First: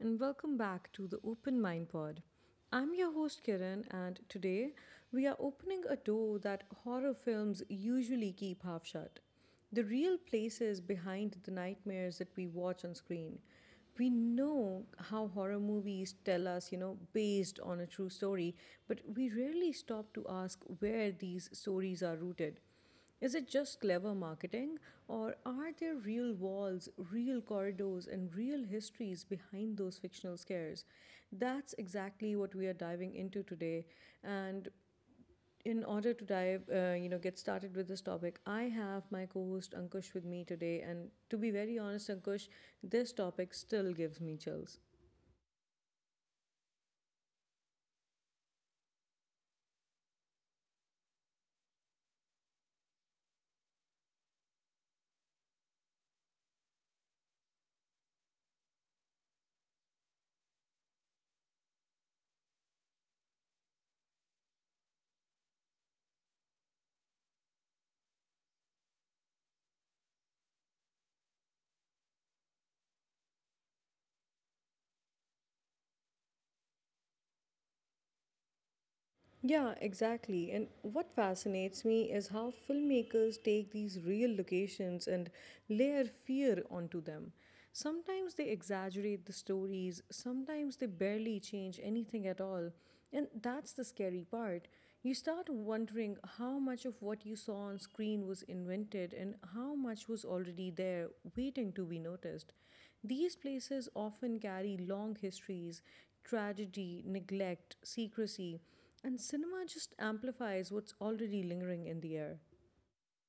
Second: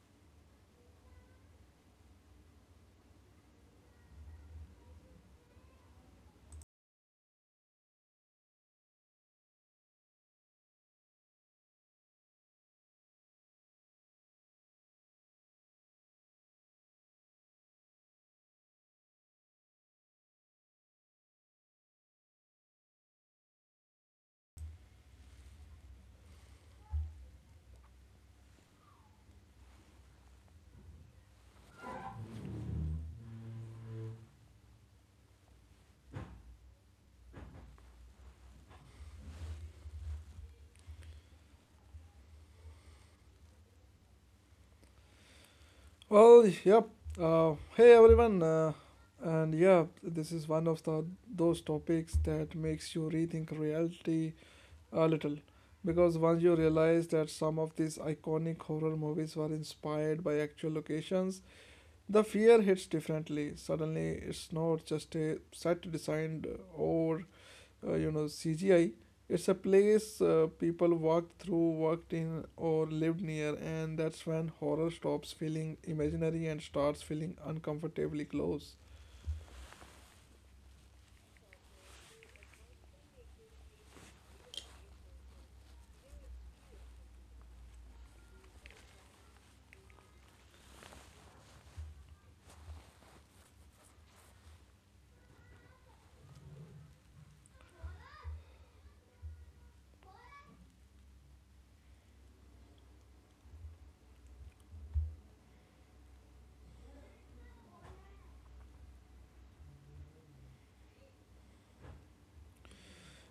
and welcome back to the Open Mind Pod. I'm your host Kiran, and today we are opening a door that horror films usually keep half shut, the real places behind the nightmares that we watch on screen. We know how horror movies tell us, you know, based on a true story, but we rarely stop to ask where these stories are rooted. Is it just clever marketing, or are there real walls, real corridors, and real histories behind those fictional scares? That's exactly what we are diving into today. And in order to dive, get started with this topic, I have my co-host Ankush with me today. And to be very honest, Ankush, this topic still gives me chills. Well, yep. Hey everyone, this is one of the those topics that makes you rethink reality a little, because once you realize that some of these iconic horror movies were inspired by actual locations, the fear hits differently. Suddenly, it's not just a set design or CGI. It's a place people walked through, worked in, or lived near, and that's when horror stops feeling imaginary and starts feeling uncomfortably close. Yeah, exactly. And what fascinates me is how filmmakers take these real locations and layer fear onto them. Sometimes they exaggerate the stories, sometimes they barely change anything at all. And that's the scary part. You start wondering how much of what you saw on screen was invented and how much was already there waiting to be noticed. These places often carry long histories, tragedy, neglect, secrecy. And cinema just amplifies what's already lingering in the air.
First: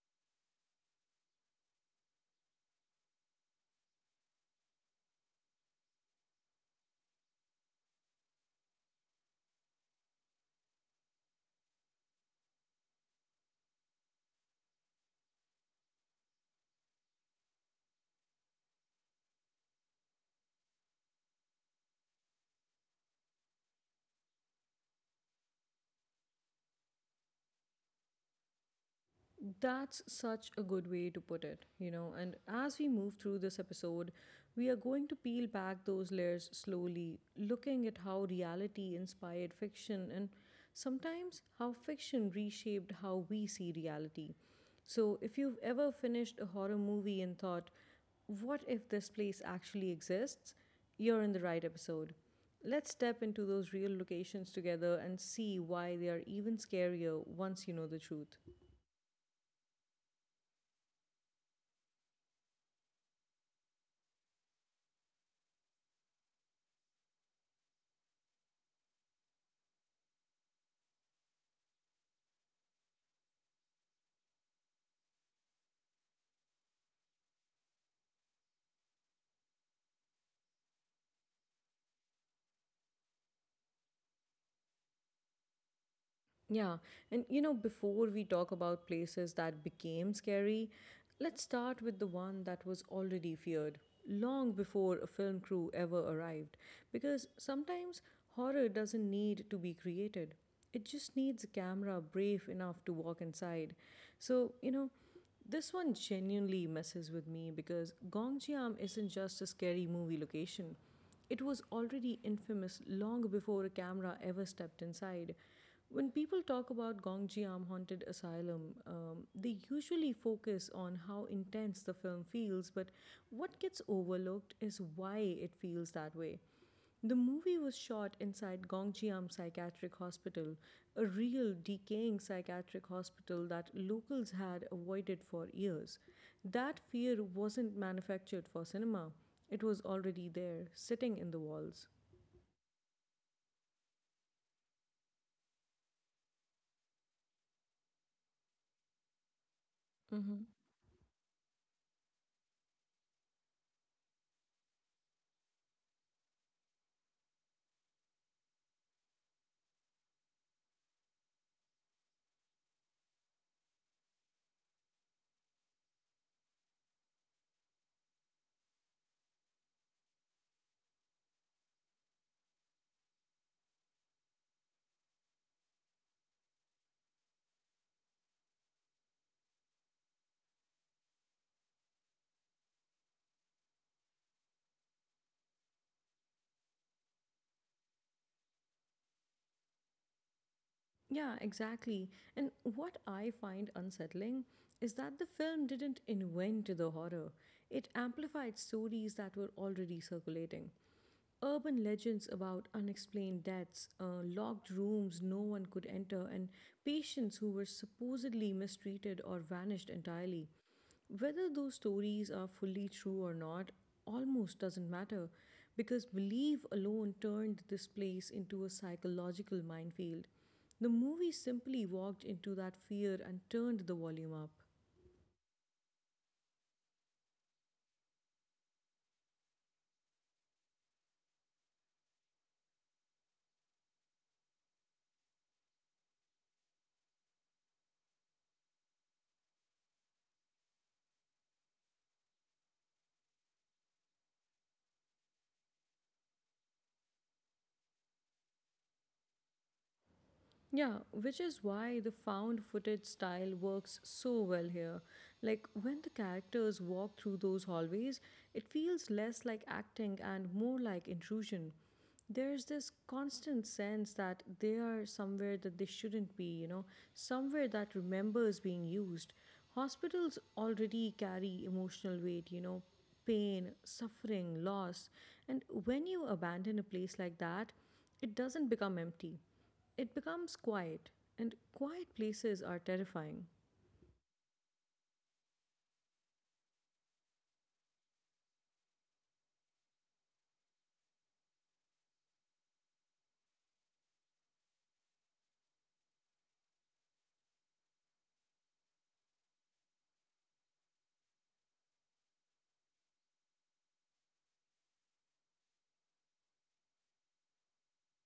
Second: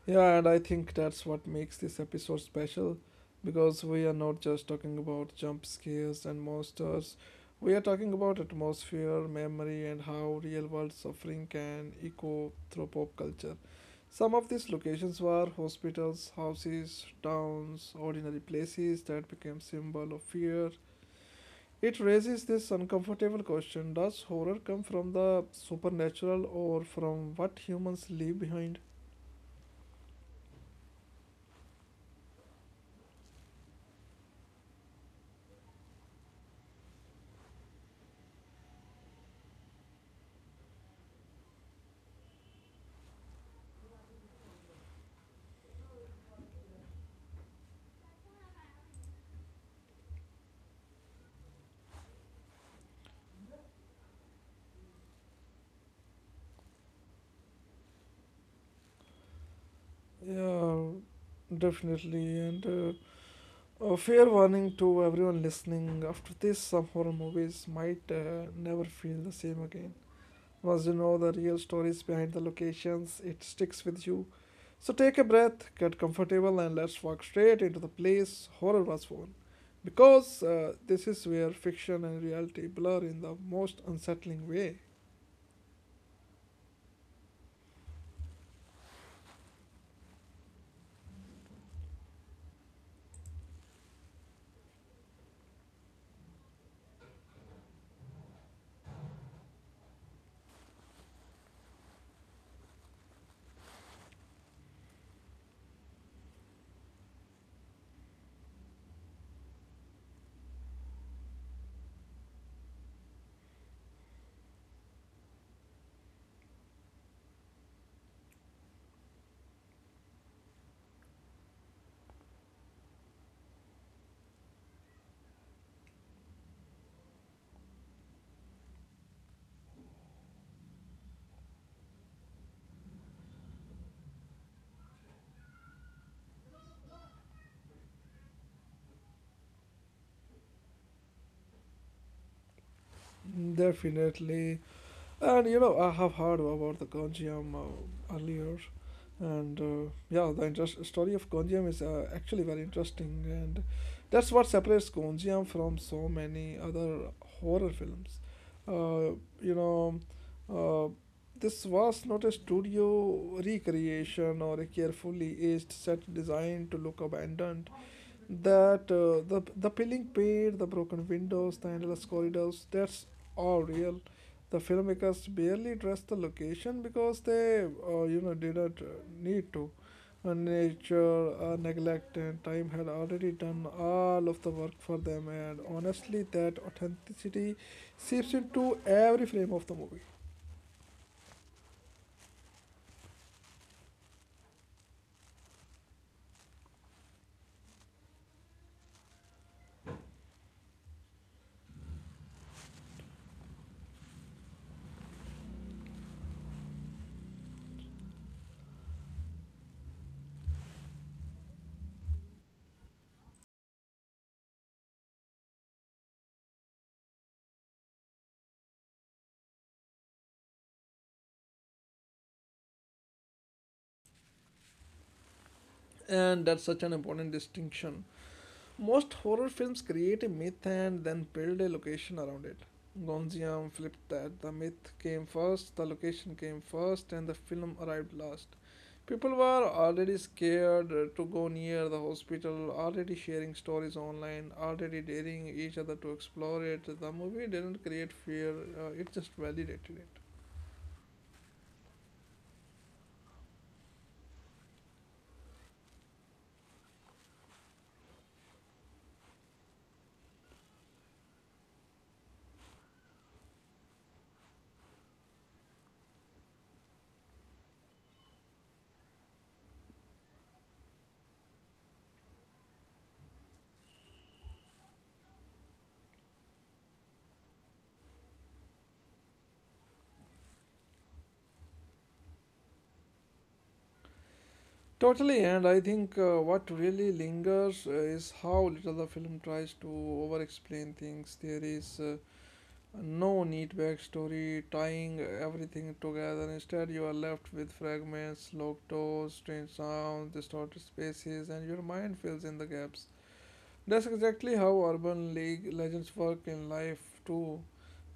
Yeah, and I think that's what makes this episode special because we are not just talking about jump scares and monsters, we are talking about atmosphere, memory, and how real world suffering can echo through pop culture. Some of these locations were hospitals, houses, towns, ordinary places that became symbol of fear. It raises this uncomfortable question, does horror come from the supernatural or from what humans leave behind? That's such a good way to put it, you know. And as we move through this episode, we are going to peel back those layers slowly, looking at how reality inspired fiction and sometimes how fiction reshaped how we see reality. So, if you've ever finished a horror movie and thought, what if this place actually exists? You're in the right episode. Let's step into those real locations together and see why they are even scarier once you know the truth. Yeah, definitely. And a fair warning to everyone listening after this, some horror movies might never feel the same again. Once you know the real stories behind the locations, it sticks with you. So take a breath, get comfortable, and let's walk straight into the place horror was born. Because this is where fiction and reality blur in the most unsettling way. Yeah. And you know, before we talk about places that became scary, let's start with the one that was already feared long before a film crew ever arrived. Because sometimes horror doesn't need to be created, it just needs a camera brave enough to walk inside. So, you know. This one genuinely messes with me because Gongjiam isn't just a scary movie location. It was already infamous long before a camera ever stepped inside. When people talk about Gongjiam Haunted Asylum, they usually focus on how intense the film feels, but what gets overlooked is why it feels that way. The movie was shot inside Gongjiam Psychiatric Hospital, a real decaying psychiatric hospital that locals had avoided for years. That fear wasn't manufactured for cinema, it was already there, sitting in the walls. Definitely. And you know, I have heard about the Ganjiam earlier, and yeah, Mm-hmm. the interest, story of Ganjiam is actually very interesting, and that's what separates Ganjiam from so many other horror films. Uh, you know, uh, this was not a studio recreation or a carefully aged set designed to look abandoned. That the peeling paint, the broken windows, the endless corridors, that's all real. The filmmakers barely dressed the location because they didn't need to. Nature, neglect, and time had already done all of the work for them. And honestly, that authenticity seeps into every frame of the movie, Yeah, exactly. And what I find unsettling is that the film didn't invent the horror. It amplified stories that were already circulating. Urban legends about unexplained deaths, locked rooms no one could enter, and patients who were supposedly mistreated or vanished entirely. Whether those stories are fully true or not almost doesn't matter because belief alone turned this place into a psychological minefield. The movie simply walked into that fear and turned the volume up. and that's such an important distinction. Most horror films create a myth and then build a location around it. Gonziam flipped that. The myth came first, the location came first, and the film arrived last. People were already scared to go near the hospital, already sharing stories online, already daring each other to explore it. The movie didn't create fear, it just validated it. Yeah, which is why the found footage style works so well here. Like when the characters walk through those hallways, it feels less like acting and more like intrusion. There's this constant sense that they are somewhere that they shouldn't be, you know, somewhere that remembers being used. Hospitals already carry emotional weight, you know, pain, suffering, loss. And when you abandon a place like that, it doesn't become empty, it becomes quiet, and quiet places are terrifying. Totally, and I think what really lingers is how little the film tries to over explain things. There is No neat backstory tying everything together. Instead, you are left with fragments, locked doors, strange sounds, distorted spaces, and your mind fills in the gaps. That's exactly how urban league legends work in life, too.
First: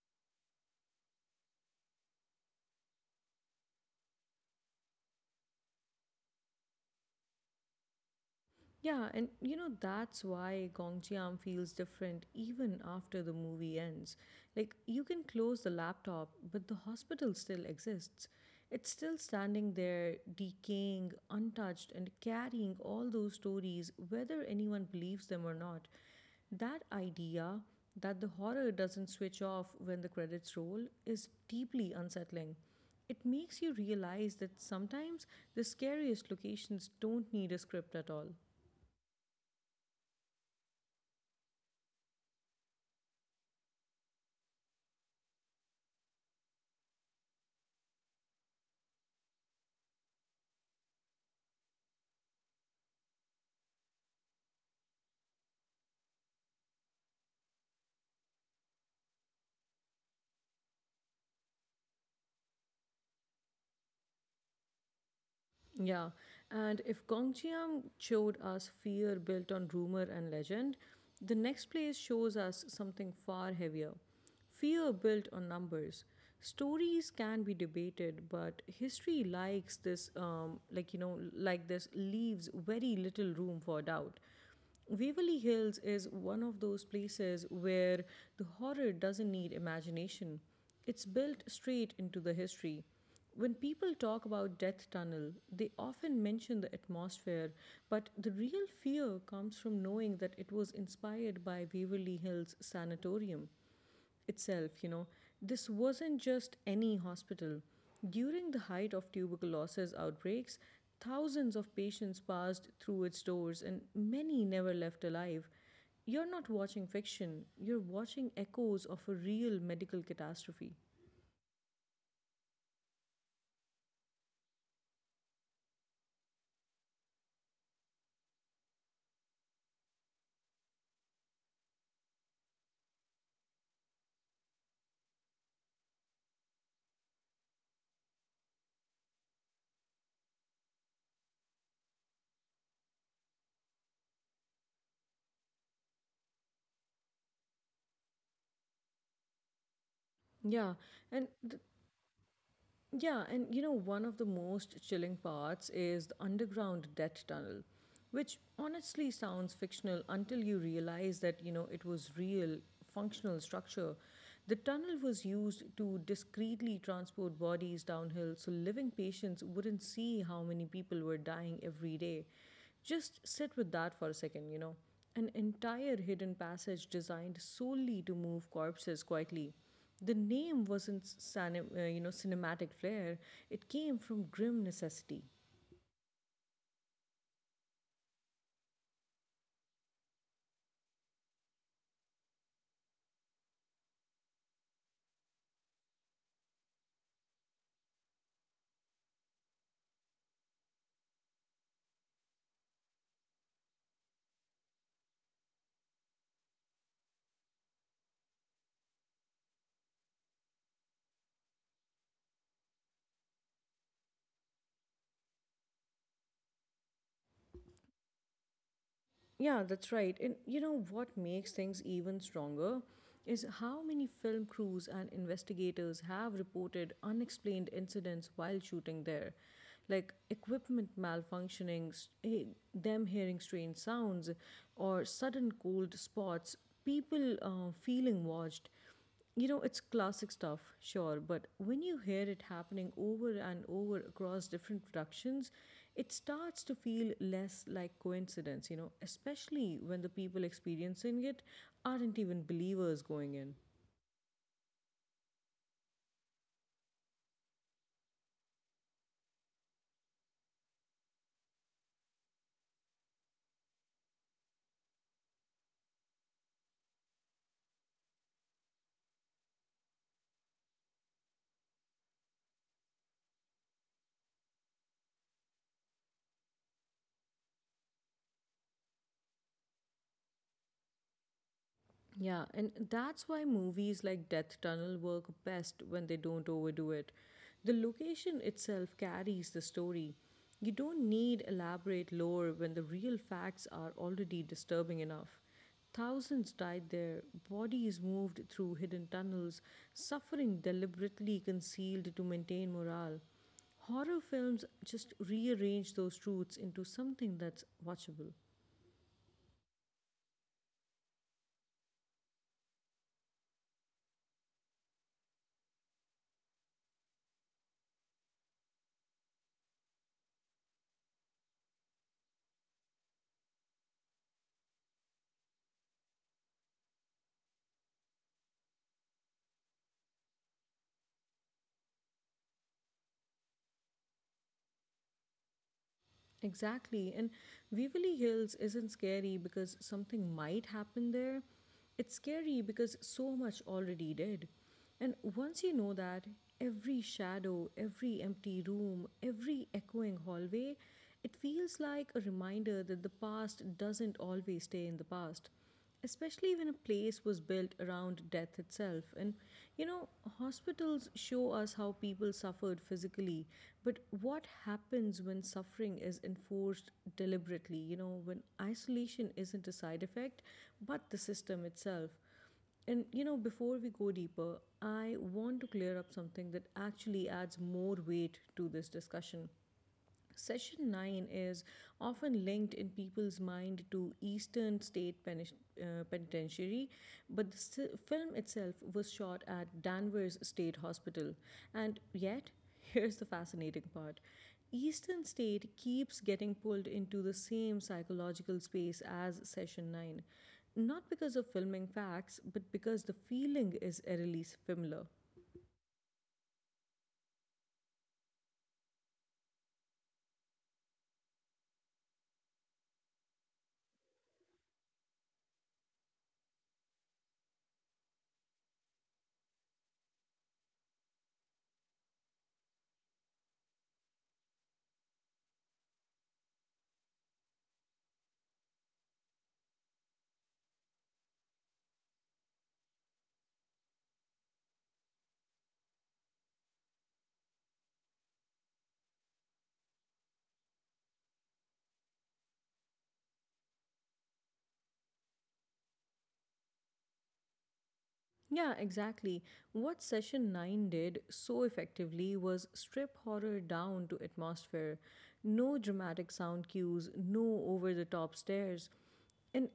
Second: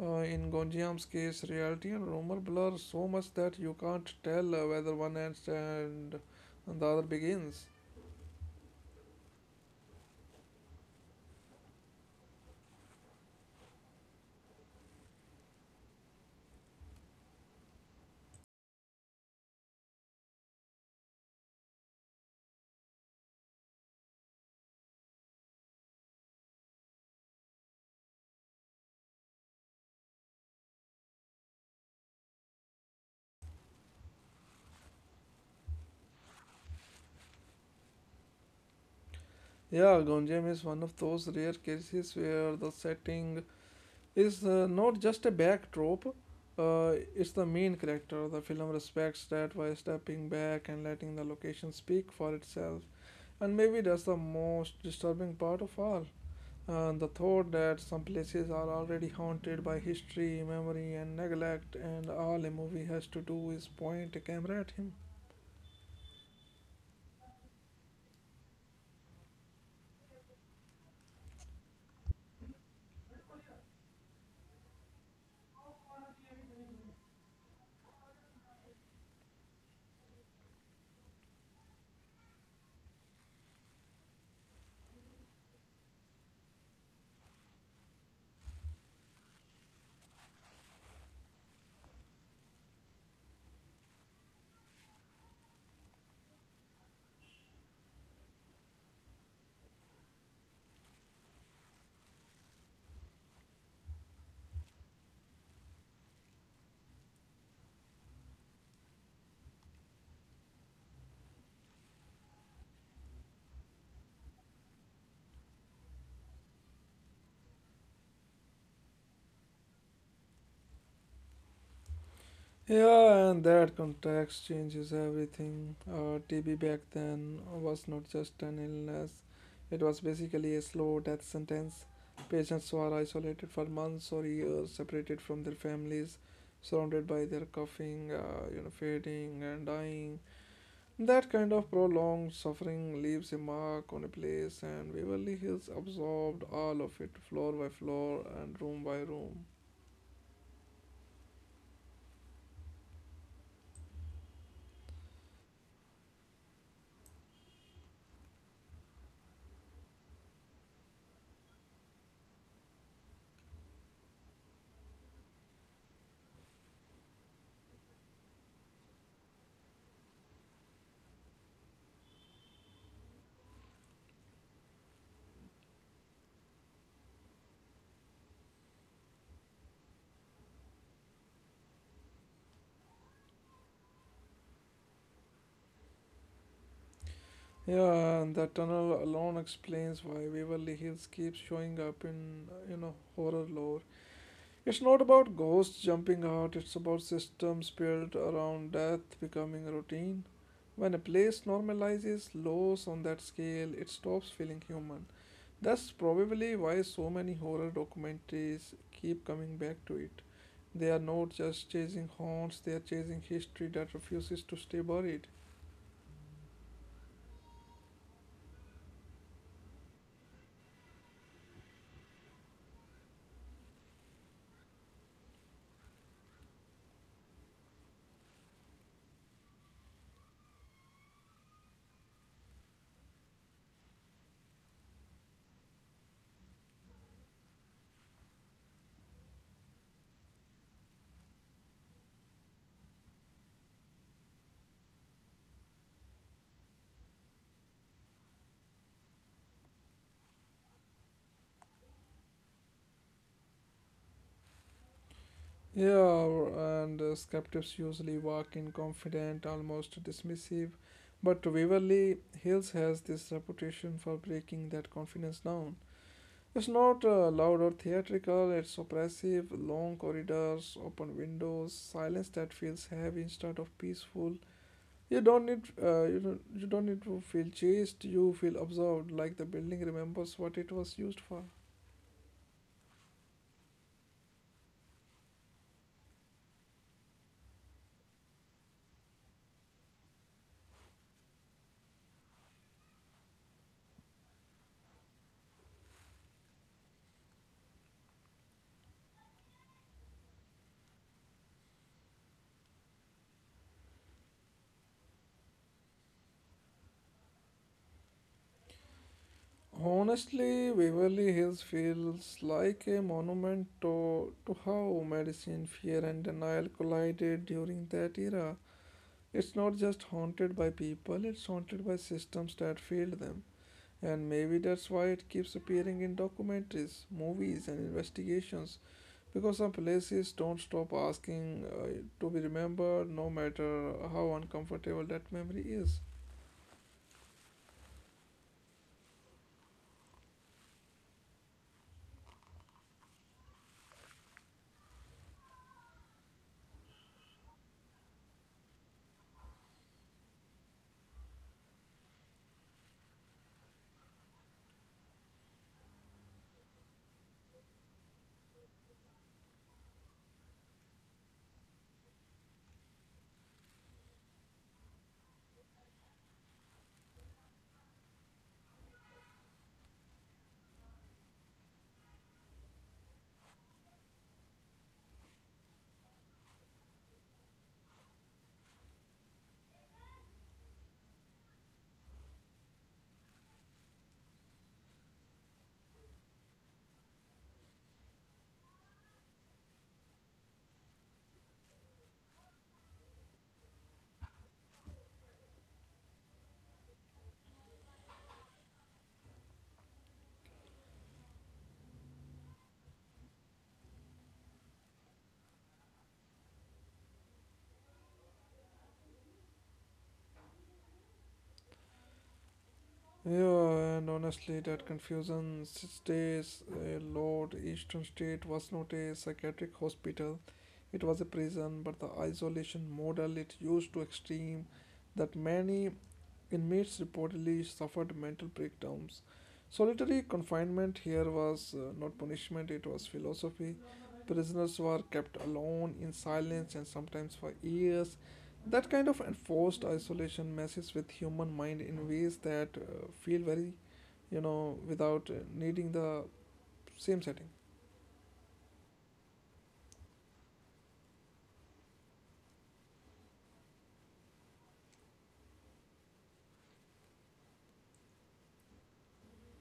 In Gonjiam's case, reality and rumor blur so much that you can't tell whether one ends and the other begins. Yeah, and you know, that's why Gong Chiam feels different even after the movie ends. Like, you can close the laptop, but the hospital still exists. It's still standing there, decaying, untouched, and carrying all those stories, whether anyone believes them or not. That idea, that the horror doesn't switch off when the credits roll, is deeply unsettling. It makes you realize that sometimes the scariest locations don't need a script at all. Yeah, Gonjiam is one of those rare cases where the setting is not just a backdrop. It's the main character. The film respects that by stepping back and letting the location speak for itself. And maybe that's the most disturbing part of all. The thought that some places are already haunted by history, memory, and neglect, and all a movie has to do is point a camera at him. Yeah, and if Gongjiang showed us fear built on rumor and legend, the next place shows us something far heavier, fear built on numbers. Stories can be debated, but history likes this, this leaves very little room for doubt. Waverly Hills is one of those places where the horror doesn't need imagination. It's built straight into the history. When people talk about Death Tunnel, they often mention the atmosphere, but the real fear comes from knowing that it was inspired by Waverly Hills Sanatorium itself, you know. This wasn't just any hospital. During the height of tuberculosis outbreaks, thousands of patients passed through its doors and many never left alive. You're not watching fiction, you're watching echoes of a real medical catastrophe. Yeah, and that context changes everything. TB back then was not just an illness, it was basically a slow death sentence. Patients were isolated for months or years, separated from their families, surrounded by their coughing, fading, and dying. That kind of prolonged suffering leaves a mark on a place, and Waverly Hills absorbed all of it, floor by floor and room by room. Yeah, and the Yeah, and you know, one of the most chilling parts is the underground debt tunnel, which honestly sounds fictional until you realize that, you know, it was real functional structure. The tunnel was used to discreetly transport bodies downhill so living patients wouldn't see how many people were dying every day. Just sit with that for a second, you know. An entire hidden passage designed solely to move corpses quietly. The name wasn't you know, cinematic flair; it came from grim necessity. Yeah, and that tunnel alone explains why Waverly Hills keeps showing up in you know horror lore. It's not about ghosts jumping out, it's about systems built around death becoming routine. When a place normalizes loss on that scale, it stops feeling human. That's probably why so many horror documentaries keep coming back to it. They are not just chasing haunts, they are chasing history that refuses to stay buried. Yeah, that's right. And you know what makes things even stronger is how many film crews and investigators have reported unexplained incidents while shooting there, like equipment malfunctioning, them hearing strange sounds, or sudden cold spots, people feeling watched, you know, it's classic stuff, sure, but when you hear it happening over and over across different productions, it starts to feel less like coincidence, you know, especially when the people experiencing it aren't even believers going in. Yeah, and skeptics usually walk in confident, almost dismissive. But Waverly Hills has this reputation for breaking that confidence down. It's not loud or theatrical, it's oppressive, long corridors, open windows, silence that feels heavy instead of peaceful. You don't need to feel chased, you feel observed, like the building remembers what it was used for. Yeah, and that's why movies like Death Tunnel work best when they don't overdo it. The location itself carries the story. You don't need elaborate lore when the real facts are already disturbing enough. Thousands died there, bodies moved through hidden tunnels, suffering deliberately concealed to maintain morale. Horror films just rearrange those truths into something that's watchable. Honestly, Waverly Hills feels like a monument to how medicine, fear, and denial collided during that era. It's not just haunted by people, it's haunted by systems that failed them. And maybe that's why it keeps appearing in documentaries, movies, and investigations. Because some places don't stop asking to be remembered, no matter how uncomfortable that memory is. Exactly. And Waverly Hills isn't scary because something might happen there. It's scary because so much already did. And once you know that, every shadow, every empty room, every echoing hallway, it feels like a reminder that the past doesn't always stay in the past, especially when a place was built around death itself. And you know, hospitals show us how people suffered physically, but what happens when suffering is enforced deliberately? You know, when isolation isn't a side effect, but the system itself. And you know, before we go deeper, I want to clear up something that actually adds more weight to this discussion. Session 9 is often linked in people's mind to Eastern State Penitentiary, but the film itself was shot at Danvers State Hospital. And yet, here's the fascinating part, Eastern State keeps getting pulled into the same psychological space as Session 9, not because of filming facts, but because the feeling is eerily similar. Yeah, and honestly, that confusion stays. A Lord Eastern State was not a psychiatric hospital, it was a prison, but the isolation model it used to extreme that many inmates reportedly suffered mental breakdowns. Solitary confinement here was not punishment, it was philosophy. Prisoners were kept alone in silence and sometimes for years. That kind of enforced isolation messes with human mind in ways that feel very, you know, without needing the same setting. Yeah, exactly. What Session 9 did so effectively was strip horror down to atmosphere. No dramatic sound cues, no over the top stares, and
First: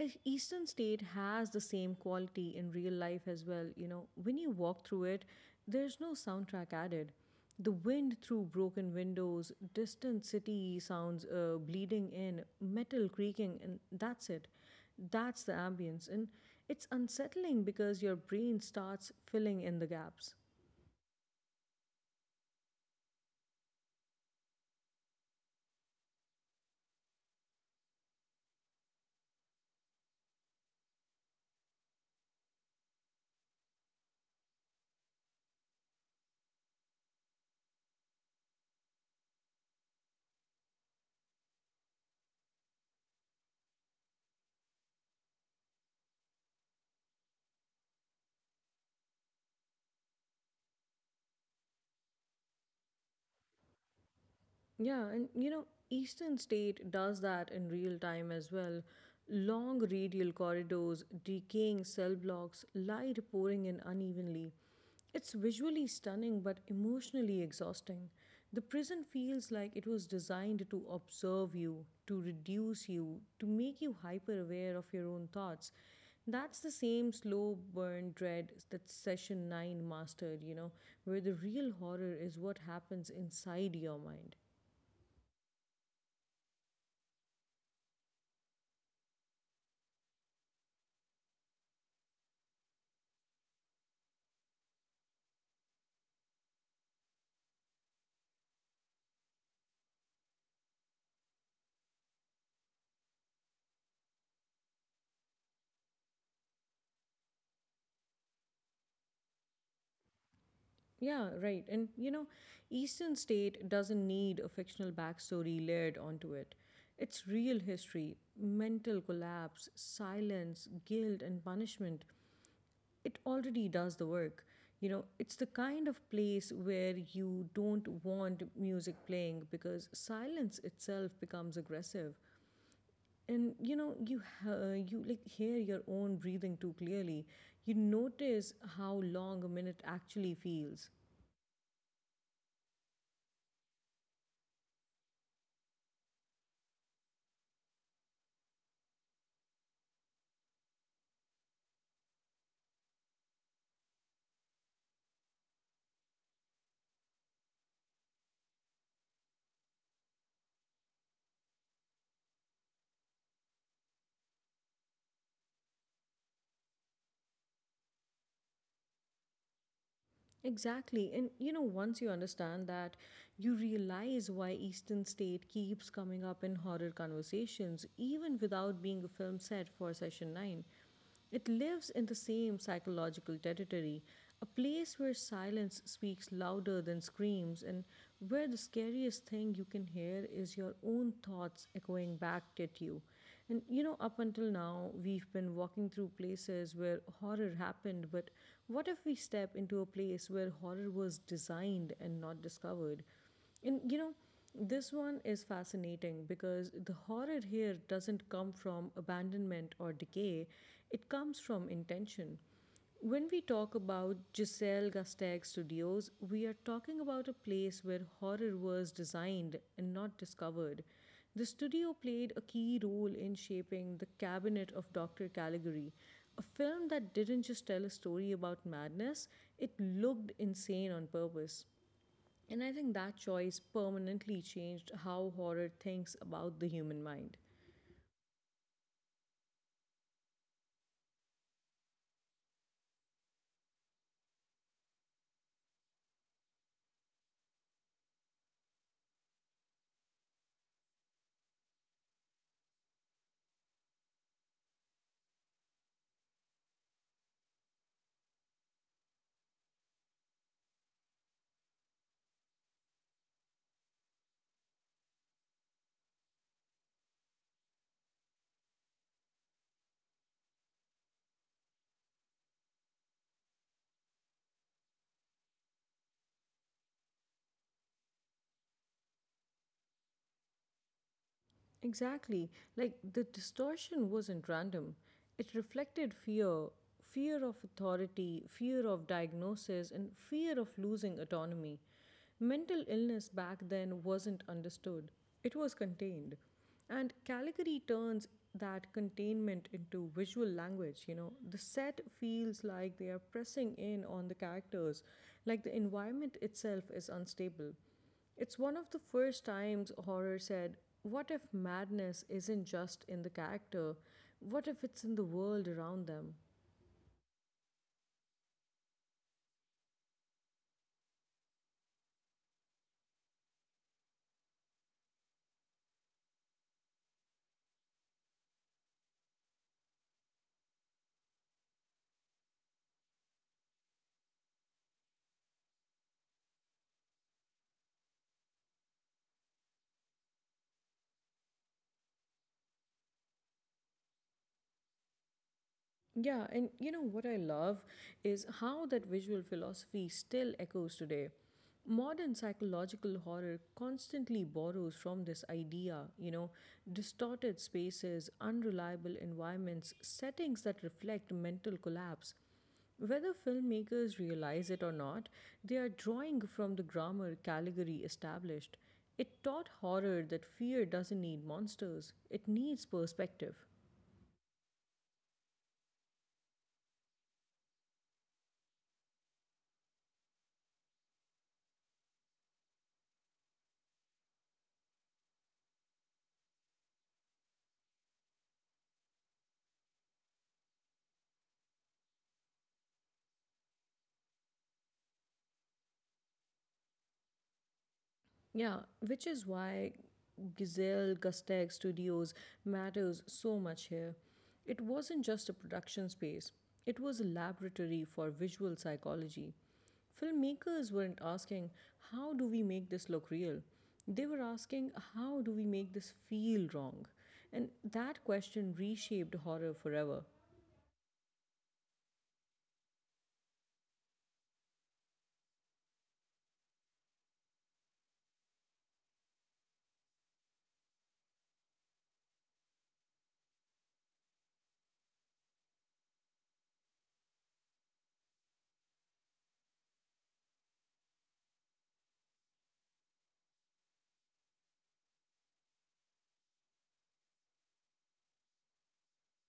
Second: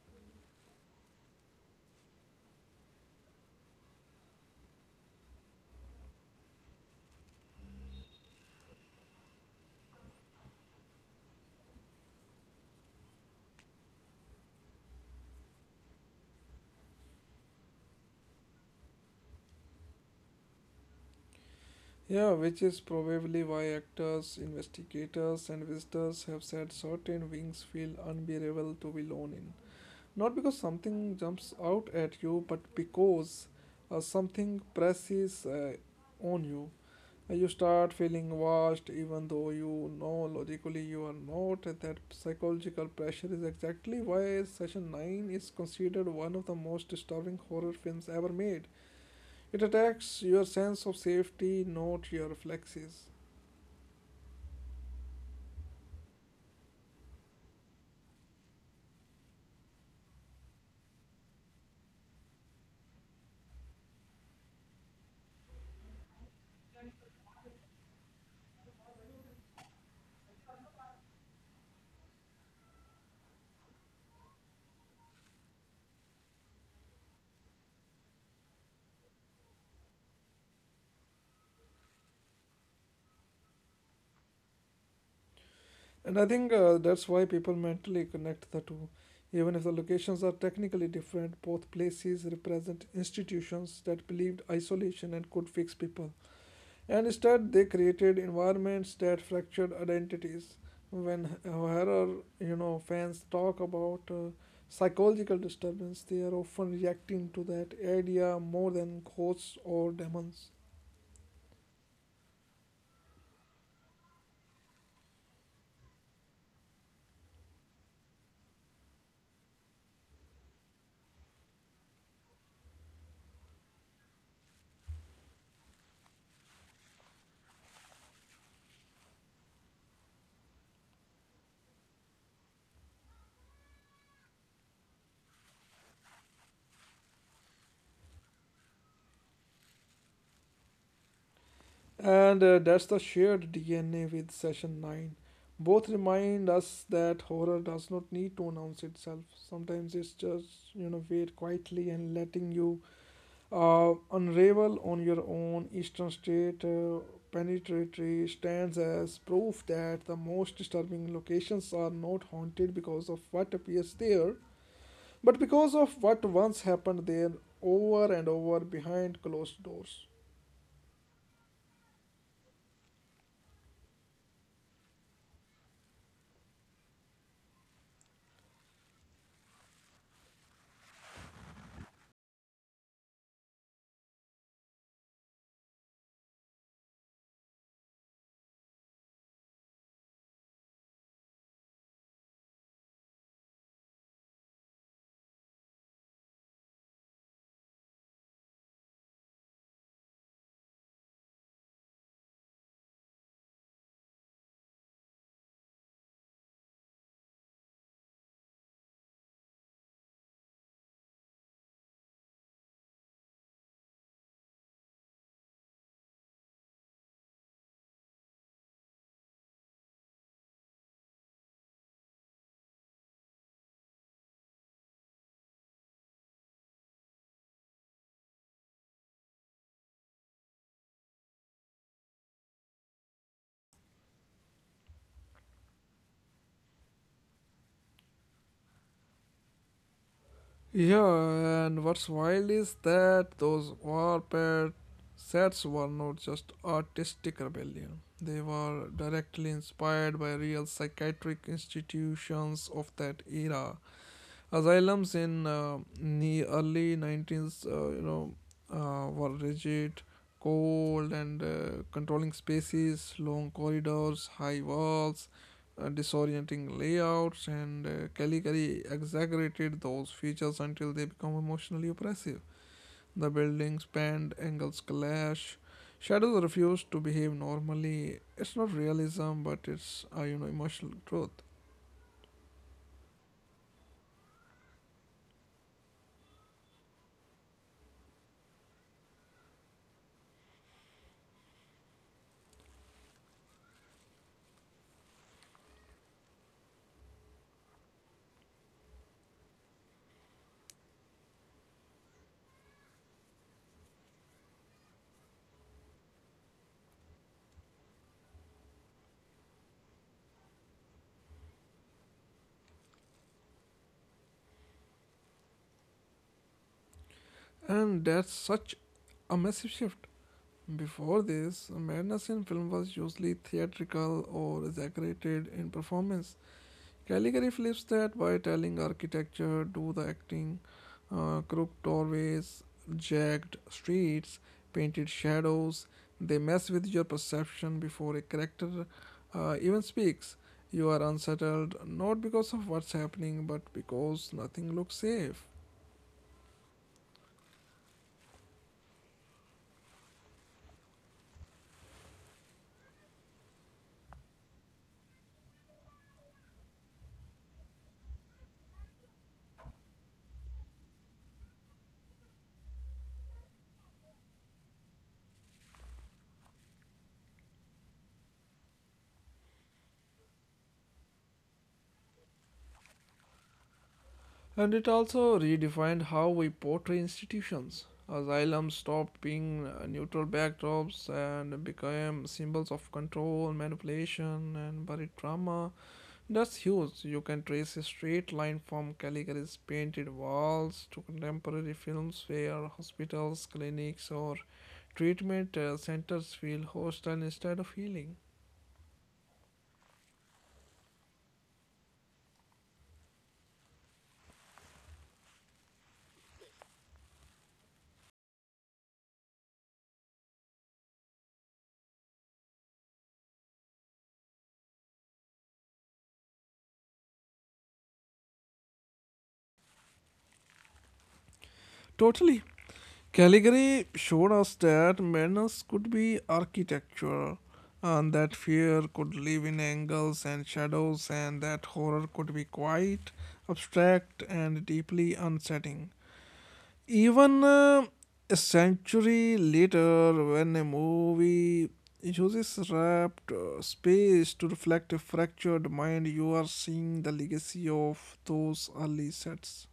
a Eastern state has the same quality in real life as well. You know, when you walk through it, there's no soundtrack added. The wind through broken windows, distant city sounds bleeding in, metal creaking, and that's it. That's the ambience. And it's unsettling because your brain starts filling in the gaps. Yeah, which is probably why actors, investigators, and visitors have said certain wings feel unbearable to be alone in. Not because something jumps out at you, but because something presses on you. You start feeling washed, even though you know logically you are not. And that psychological pressure is exactly why Session 9 is considered one of the most disturbing horror films ever made. It attacks your sense of safety, not your reflexes. Yeah, and you know, Eastern State does that in real time as well. Long radial corridors, decaying cell blocks, light pouring in unevenly. It's visually stunning but emotionally exhausting. The prison feels like it was designed to observe you, to reduce you, to make you hyper aware of your own thoughts. That's the same slow burn dread that session 9 mastered, you know, where the real horror is what happens inside your mind. And I think that's why people mentally connect the two. Even if the locations are technically different, both places represent institutions that believed isolation and could fix people. And instead, they created environments that fractured identities. When horror fans talk about psychological disturbance, they are often reacting to that idea more than ghosts or demons. Yeah, right. And you know, Eastern State doesn't need a fictional backstory layered onto it. It's real history, mental collapse, silence, guilt, and punishment. It already does the work. You know, it's the kind of place where you don't want music playing because silence itself becomes aggressive. And you know, you like hear your own breathing too clearly. You notice how long a minute actually feels. And that's the shared DNA with session 9. Both remind us that horror does not need to announce itself. Sometimes it's just, you know, wait quietly and letting you unravel on your own. Eastern State Penitentiary stands as proof that the most disturbing locations are not haunted because of what appears there, but because of what once happened there over and over behind closed doors. Exactly. And you know, once you understand that, you realize why Eastern State keeps coming up in horror conversations, even without being a film set for session 9. It lives in the same psychological territory, a place where silence speaks louder than screams, and where the scariest thing you can hear is your own thoughts echoing back at you. And you know, up until now, we've been walking through places where horror happened, but what if we step into a place where horror was designed and not discovered? And you know, this one is fascinating because the horror here doesn't come from abandonment or decay, it comes from intention. When we talk about Giselle Gasteg Studios, we are talking about a place where horror was designed and not discovered. The studio played a key role in shaping The Cabinet of Dr. Caligari, a film that didn't just tell a story about madness, it looked insane on purpose. And I think that choice permanently changed how horror thinks about the human mind. Yeah, and what's wild is that those warped sets were not just artistic rebellion. They were directly inspired by real psychiatric institutions of that era. Asylums in the early 19th, were rigid, cold, and controlling spaces, long corridors, high walls, disorienting layouts, and Caligari exaggerated those features until they become emotionally oppressive. The buildings bend, angles clash. Shadows refuse to behave normally. It's not realism, but it's emotional truth, Exactly. Like the distortion wasn't random. It reflected fear, fear of authority, fear of diagnosis, and fear of losing autonomy. Mental illness back then wasn't understood, it was contained. And Caligari turns that containment into visual language, you know. The set feels like they are pressing in on the characters, like the environment itself is unstable. It's one of the first times horror said, what if madness isn't just in the character? What if it's in the world around them? and that's such a massive shift. Before this, madness in film was usually theatrical or exaggerated in performance. Caligari flips that by telling architecture, do the acting, crooked doorways, jagged streets, painted shadows. They mess with your perception before a character even speaks. You are unsettled not because of what's happening, but because nothing looks safe. Yeah, and you know what I love is how that visual philosophy still echoes today. Modern psychological horror constantly borrows from this idea, you know, distorted spaces, unreliable environments, settings that reflect mental collapse. Whether filmmakers realize it or not, they are drawing from the grammar Caligari established. It taught horror that fear doesn't need monsters, it needs perspective. And it also redefined how we portray institutions. Asylums stopped being neutral backdrops and became symbols of control, manipulation, and buried trauma. That's huge. You can trace a straight line from Calgary's painted walls to contemporary films where hospitals, clinics, or treatment centers feel hostile instead of healing. Yeah, which is why Gazelle Gusteg Studios matters so much here. It wasn't just a production space, it was a laboratory for visual psychology. Filmmakers weren't asking, how do we make this look real? They were asking, how do we make this feel wrong? And that question reshaped horror forever. Totally. Caligari showed us that madness could be architecture, and that fear could live in angles and shadows, and that horror could be quite abstract and deeply unsettling. Even a century later, when a movie uses wrapped space to reflect a fractured mind, you are seeing the legacy of those early sets.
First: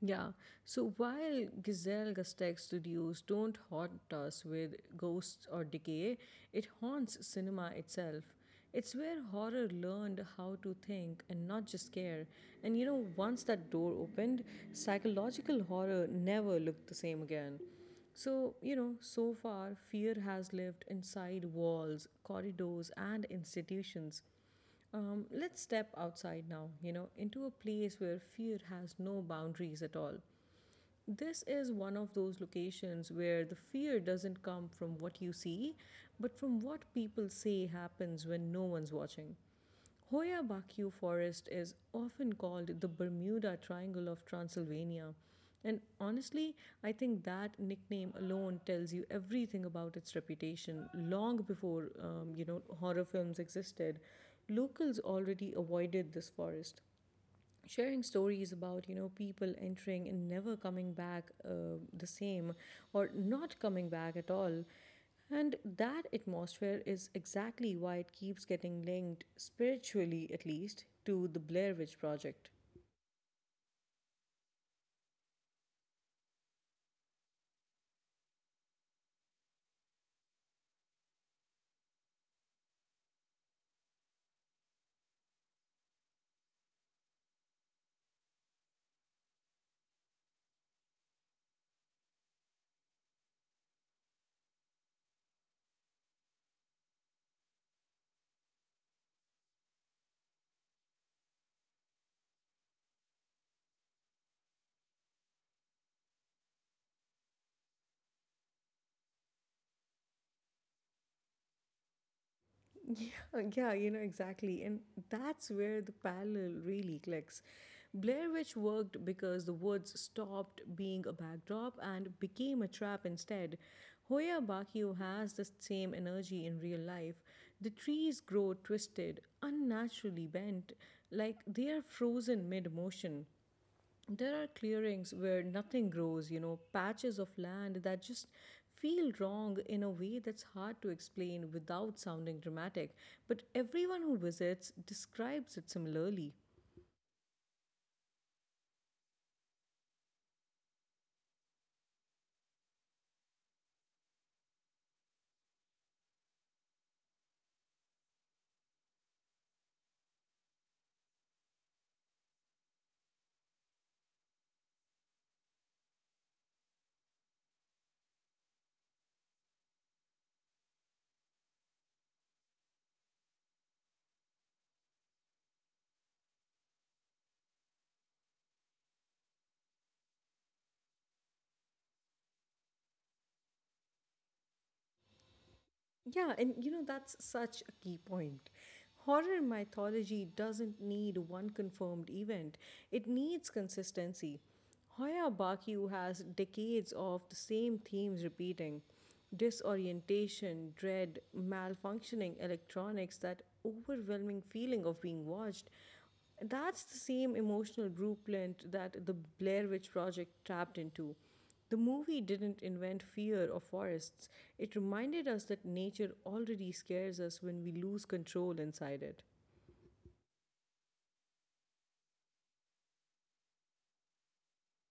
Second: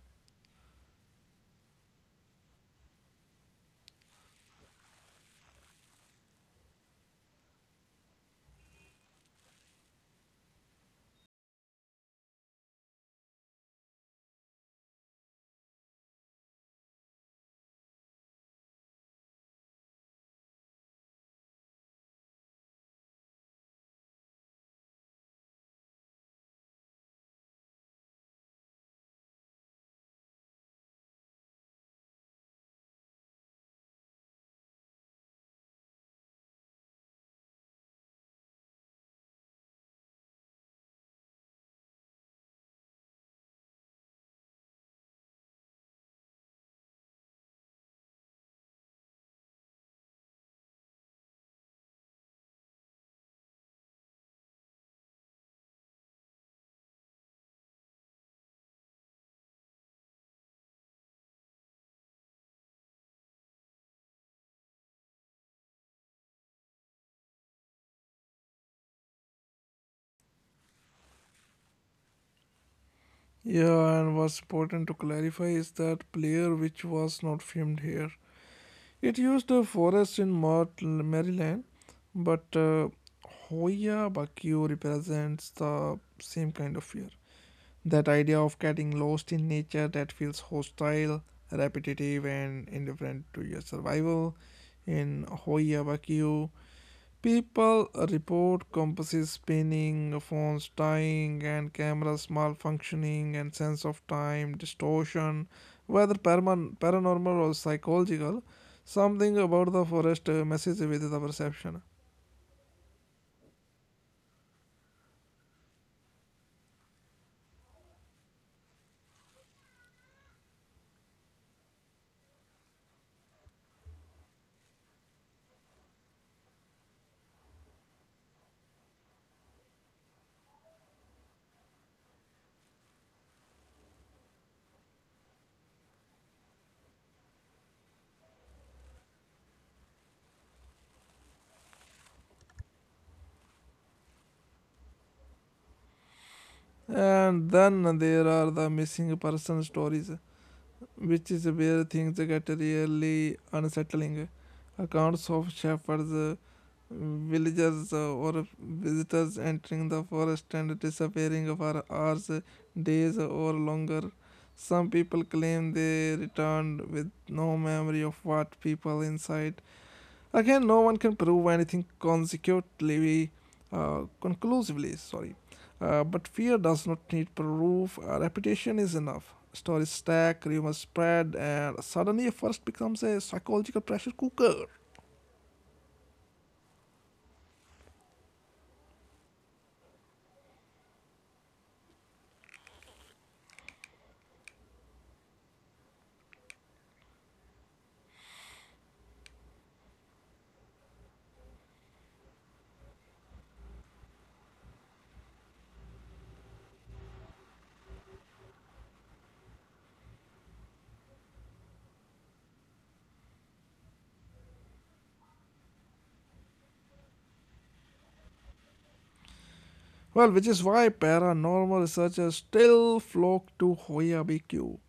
Yeah. So while Gazelle Gustek's studios don't haunt us with ghosts or decay, it haunts cinema itself. It's where horror learned how to think and not just scare. And you know, once that door opened, psychological horror never looked the same again. So, you know, so far, fear has lived inside walls, corridors, and institutions. Let's step outside now, you know, into a place where fear has no boundaries at all. This is one of those locations where the fear doesn't come from what you see, but from what people say happens when no one's watching. Hoya Bakyu Forest is often called the Bermuda Triangle of Transylvania. And honestly, I think that nickname alone tells you everything about its reputation. Long before, you know, horror films existed, locals already avoided this forest, sharing stories about, you know, people entering and never coming back, the same, or not coming back at all. And that atmosphere is exactly why it keeps getting linked, spiritually at least, to the Blair Witch Project. Yeah, and what's important to clarify is that Player, which was not filmed here, it used a forest in Maryland, but Hoya Bakio represents the same kind of fear. That idea of getting lost in nature that feels hostile, repetitive, and indifferent to your survival. In Hoya Bakio, people report compasses spinning, phones dying, and cameras malfunctioning, and sense of time distortion, whether paranormal or psychological. Something about the forest messes with the perception. Yeah, yeah, you know, exactly. And that's where the parallel really clicks. Blair Witch worked because the woods stopped being a backdrop and became a trap instead. Hoya Bakio has the same energy in real life. The trees grow twisted, unnaturally bent, like they are frozen mid motion. There are clearings where nothing grows, you know, patches of land that just feel wrong in a way that's hard to explain without sounding dramatic. But everyone who visits describes it similarly. And then there are the missing person stories, which is where things get really unsettling. Accounts of shepherds villagers or visitors entering the forest and disappearing for hours, days, or longer. Some people claim they returned with no memory of what people inside. Again, no one can prove anything conclusively. Sorry, but fear does not need proof. A reputation is enough. Stories stack, rumors spread, and suddenly a forest becomes a psychological pressure cooker. Yeah, and you know, that's such a key point. Horror mythology doesn't need one confirmed event, it needs consistency. Hoya Bakyu has decades of the same themes repeating: disorientation, dread, malfunctioning electronics, that overwhelming feeling of being watched. That's the same emotional blueprint that the Blair Witch Project tapped into. The movie didn't invent fear of forests, it reminded us that nature already scares us when we lose control inside it. Well, which is why paranormal researchers still flock to Hoya BQ.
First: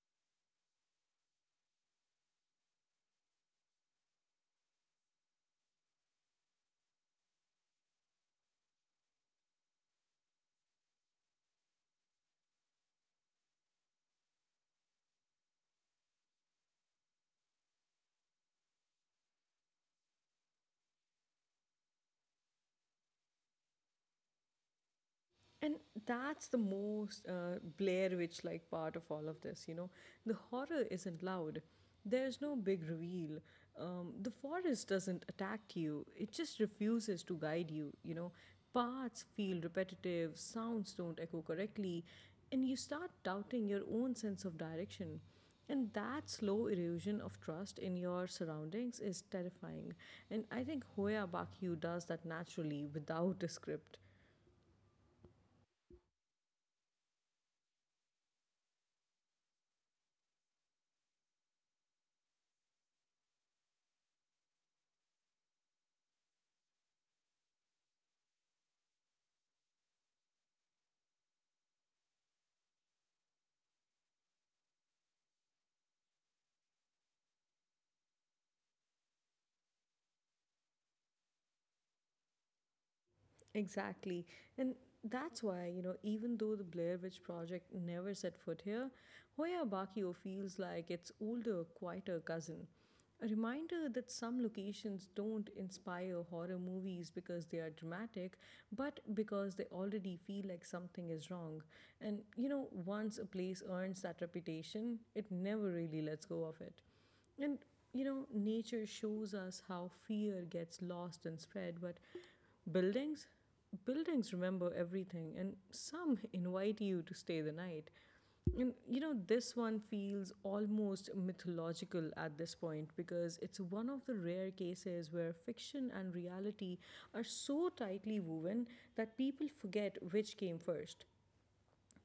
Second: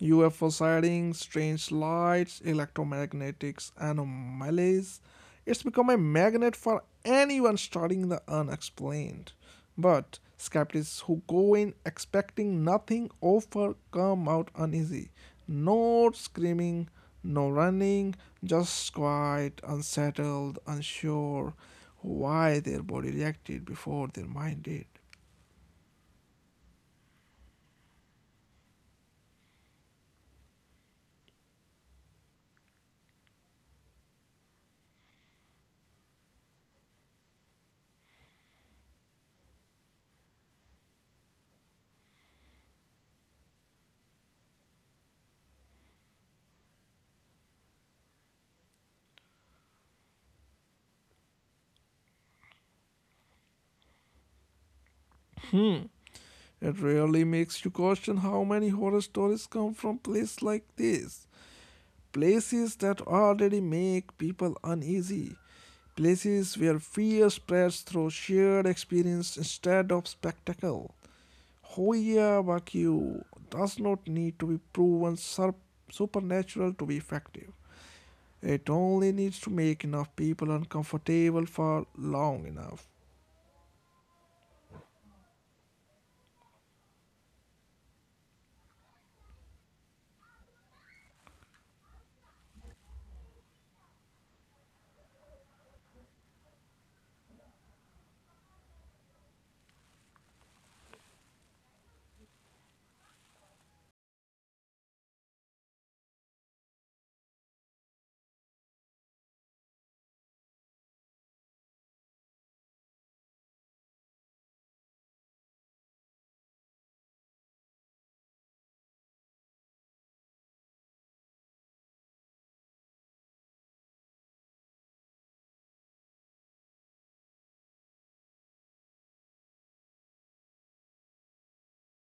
UFO sightings, strange lights, electromagnetic anomalies. It's become a magnet for anyone studying the unexplained. But skeptics who go in expecting nothing often come out uneasy. No screaming, no running, just quiet, unsettled, unsure, why their body reacted before their mind did. And that's the most Blair Witch like part of all of this, you know. The horror isn't loud, there's no big reveal. The forest doesn't attack you, it just refuses to guide you, you know. Paths feel repetitive, sounds don't echo correctly, and you start doubting your own sense of direction. And that slow erosion of trust in your surroundings is terrifying. And I think Hoya Bakyu does that naturally without a script. It really makes you question how many horror stories come from places like this. Places that already make people uneasy. Places where fear spreads through shared experience instead of spectacle. Hoya Bakyu does not need to be proven supernatural to be effective. It only needs to make enough people uncomfortable for long enough. Exactly. And that's why, you know, even though the Blair Witch Project never set foot here, Hoya Bakio feels like its older, quieter cousin. A reminder that some locations don't inspire horror movies because they are dramatic, but because they already feel like something is wrong. And, you know, once a place earns that reputation, it never really lets go of it. And you know, nature shows us how fear gets lost and spread, but buildings? Buildings remember everything, and some invite you to stay the night. And you know, this one feels almost mythological at this point because it's one of the rare cases where fiction and reality are so tightly woven that people forget which came first.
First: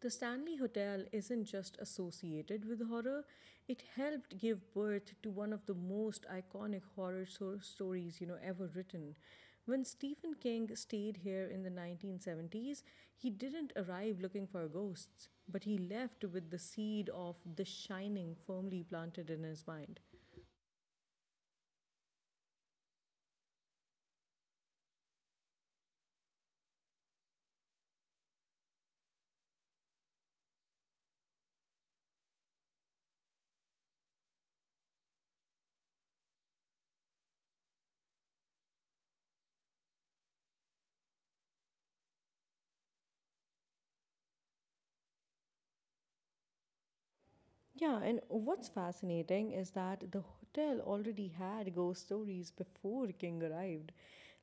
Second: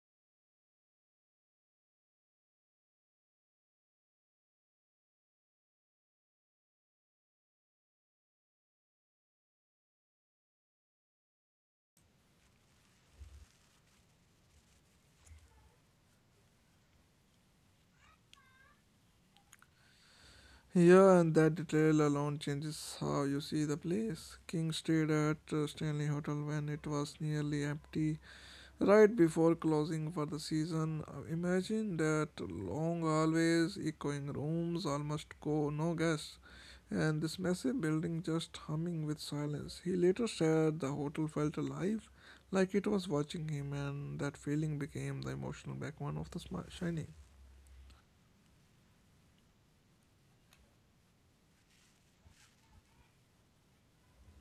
The Stanley Hotel isn't just associated with horror, it helped give birth to one of the most iconic horror so- stories, you know, ever written. When Stephen King stayed here in the 1970s, he didn't arrive looking for ghosts, but he left with the seed of The Shining firmly planted in his mind. Yeah, and that detail alone changes how you see the place. King stayed at Stanley Hotel when it was nearly empty, right before closing for the season. Imagine that long hallways, echoing rooms, almost go no guests, and this massive building just humming with silence. He later said the hotel felt alive, like it was watching him, and that feeling became the emotional backbone of the Shining. Yeah, and what's fascinating is that the hotel already had ghost stories before King arrived.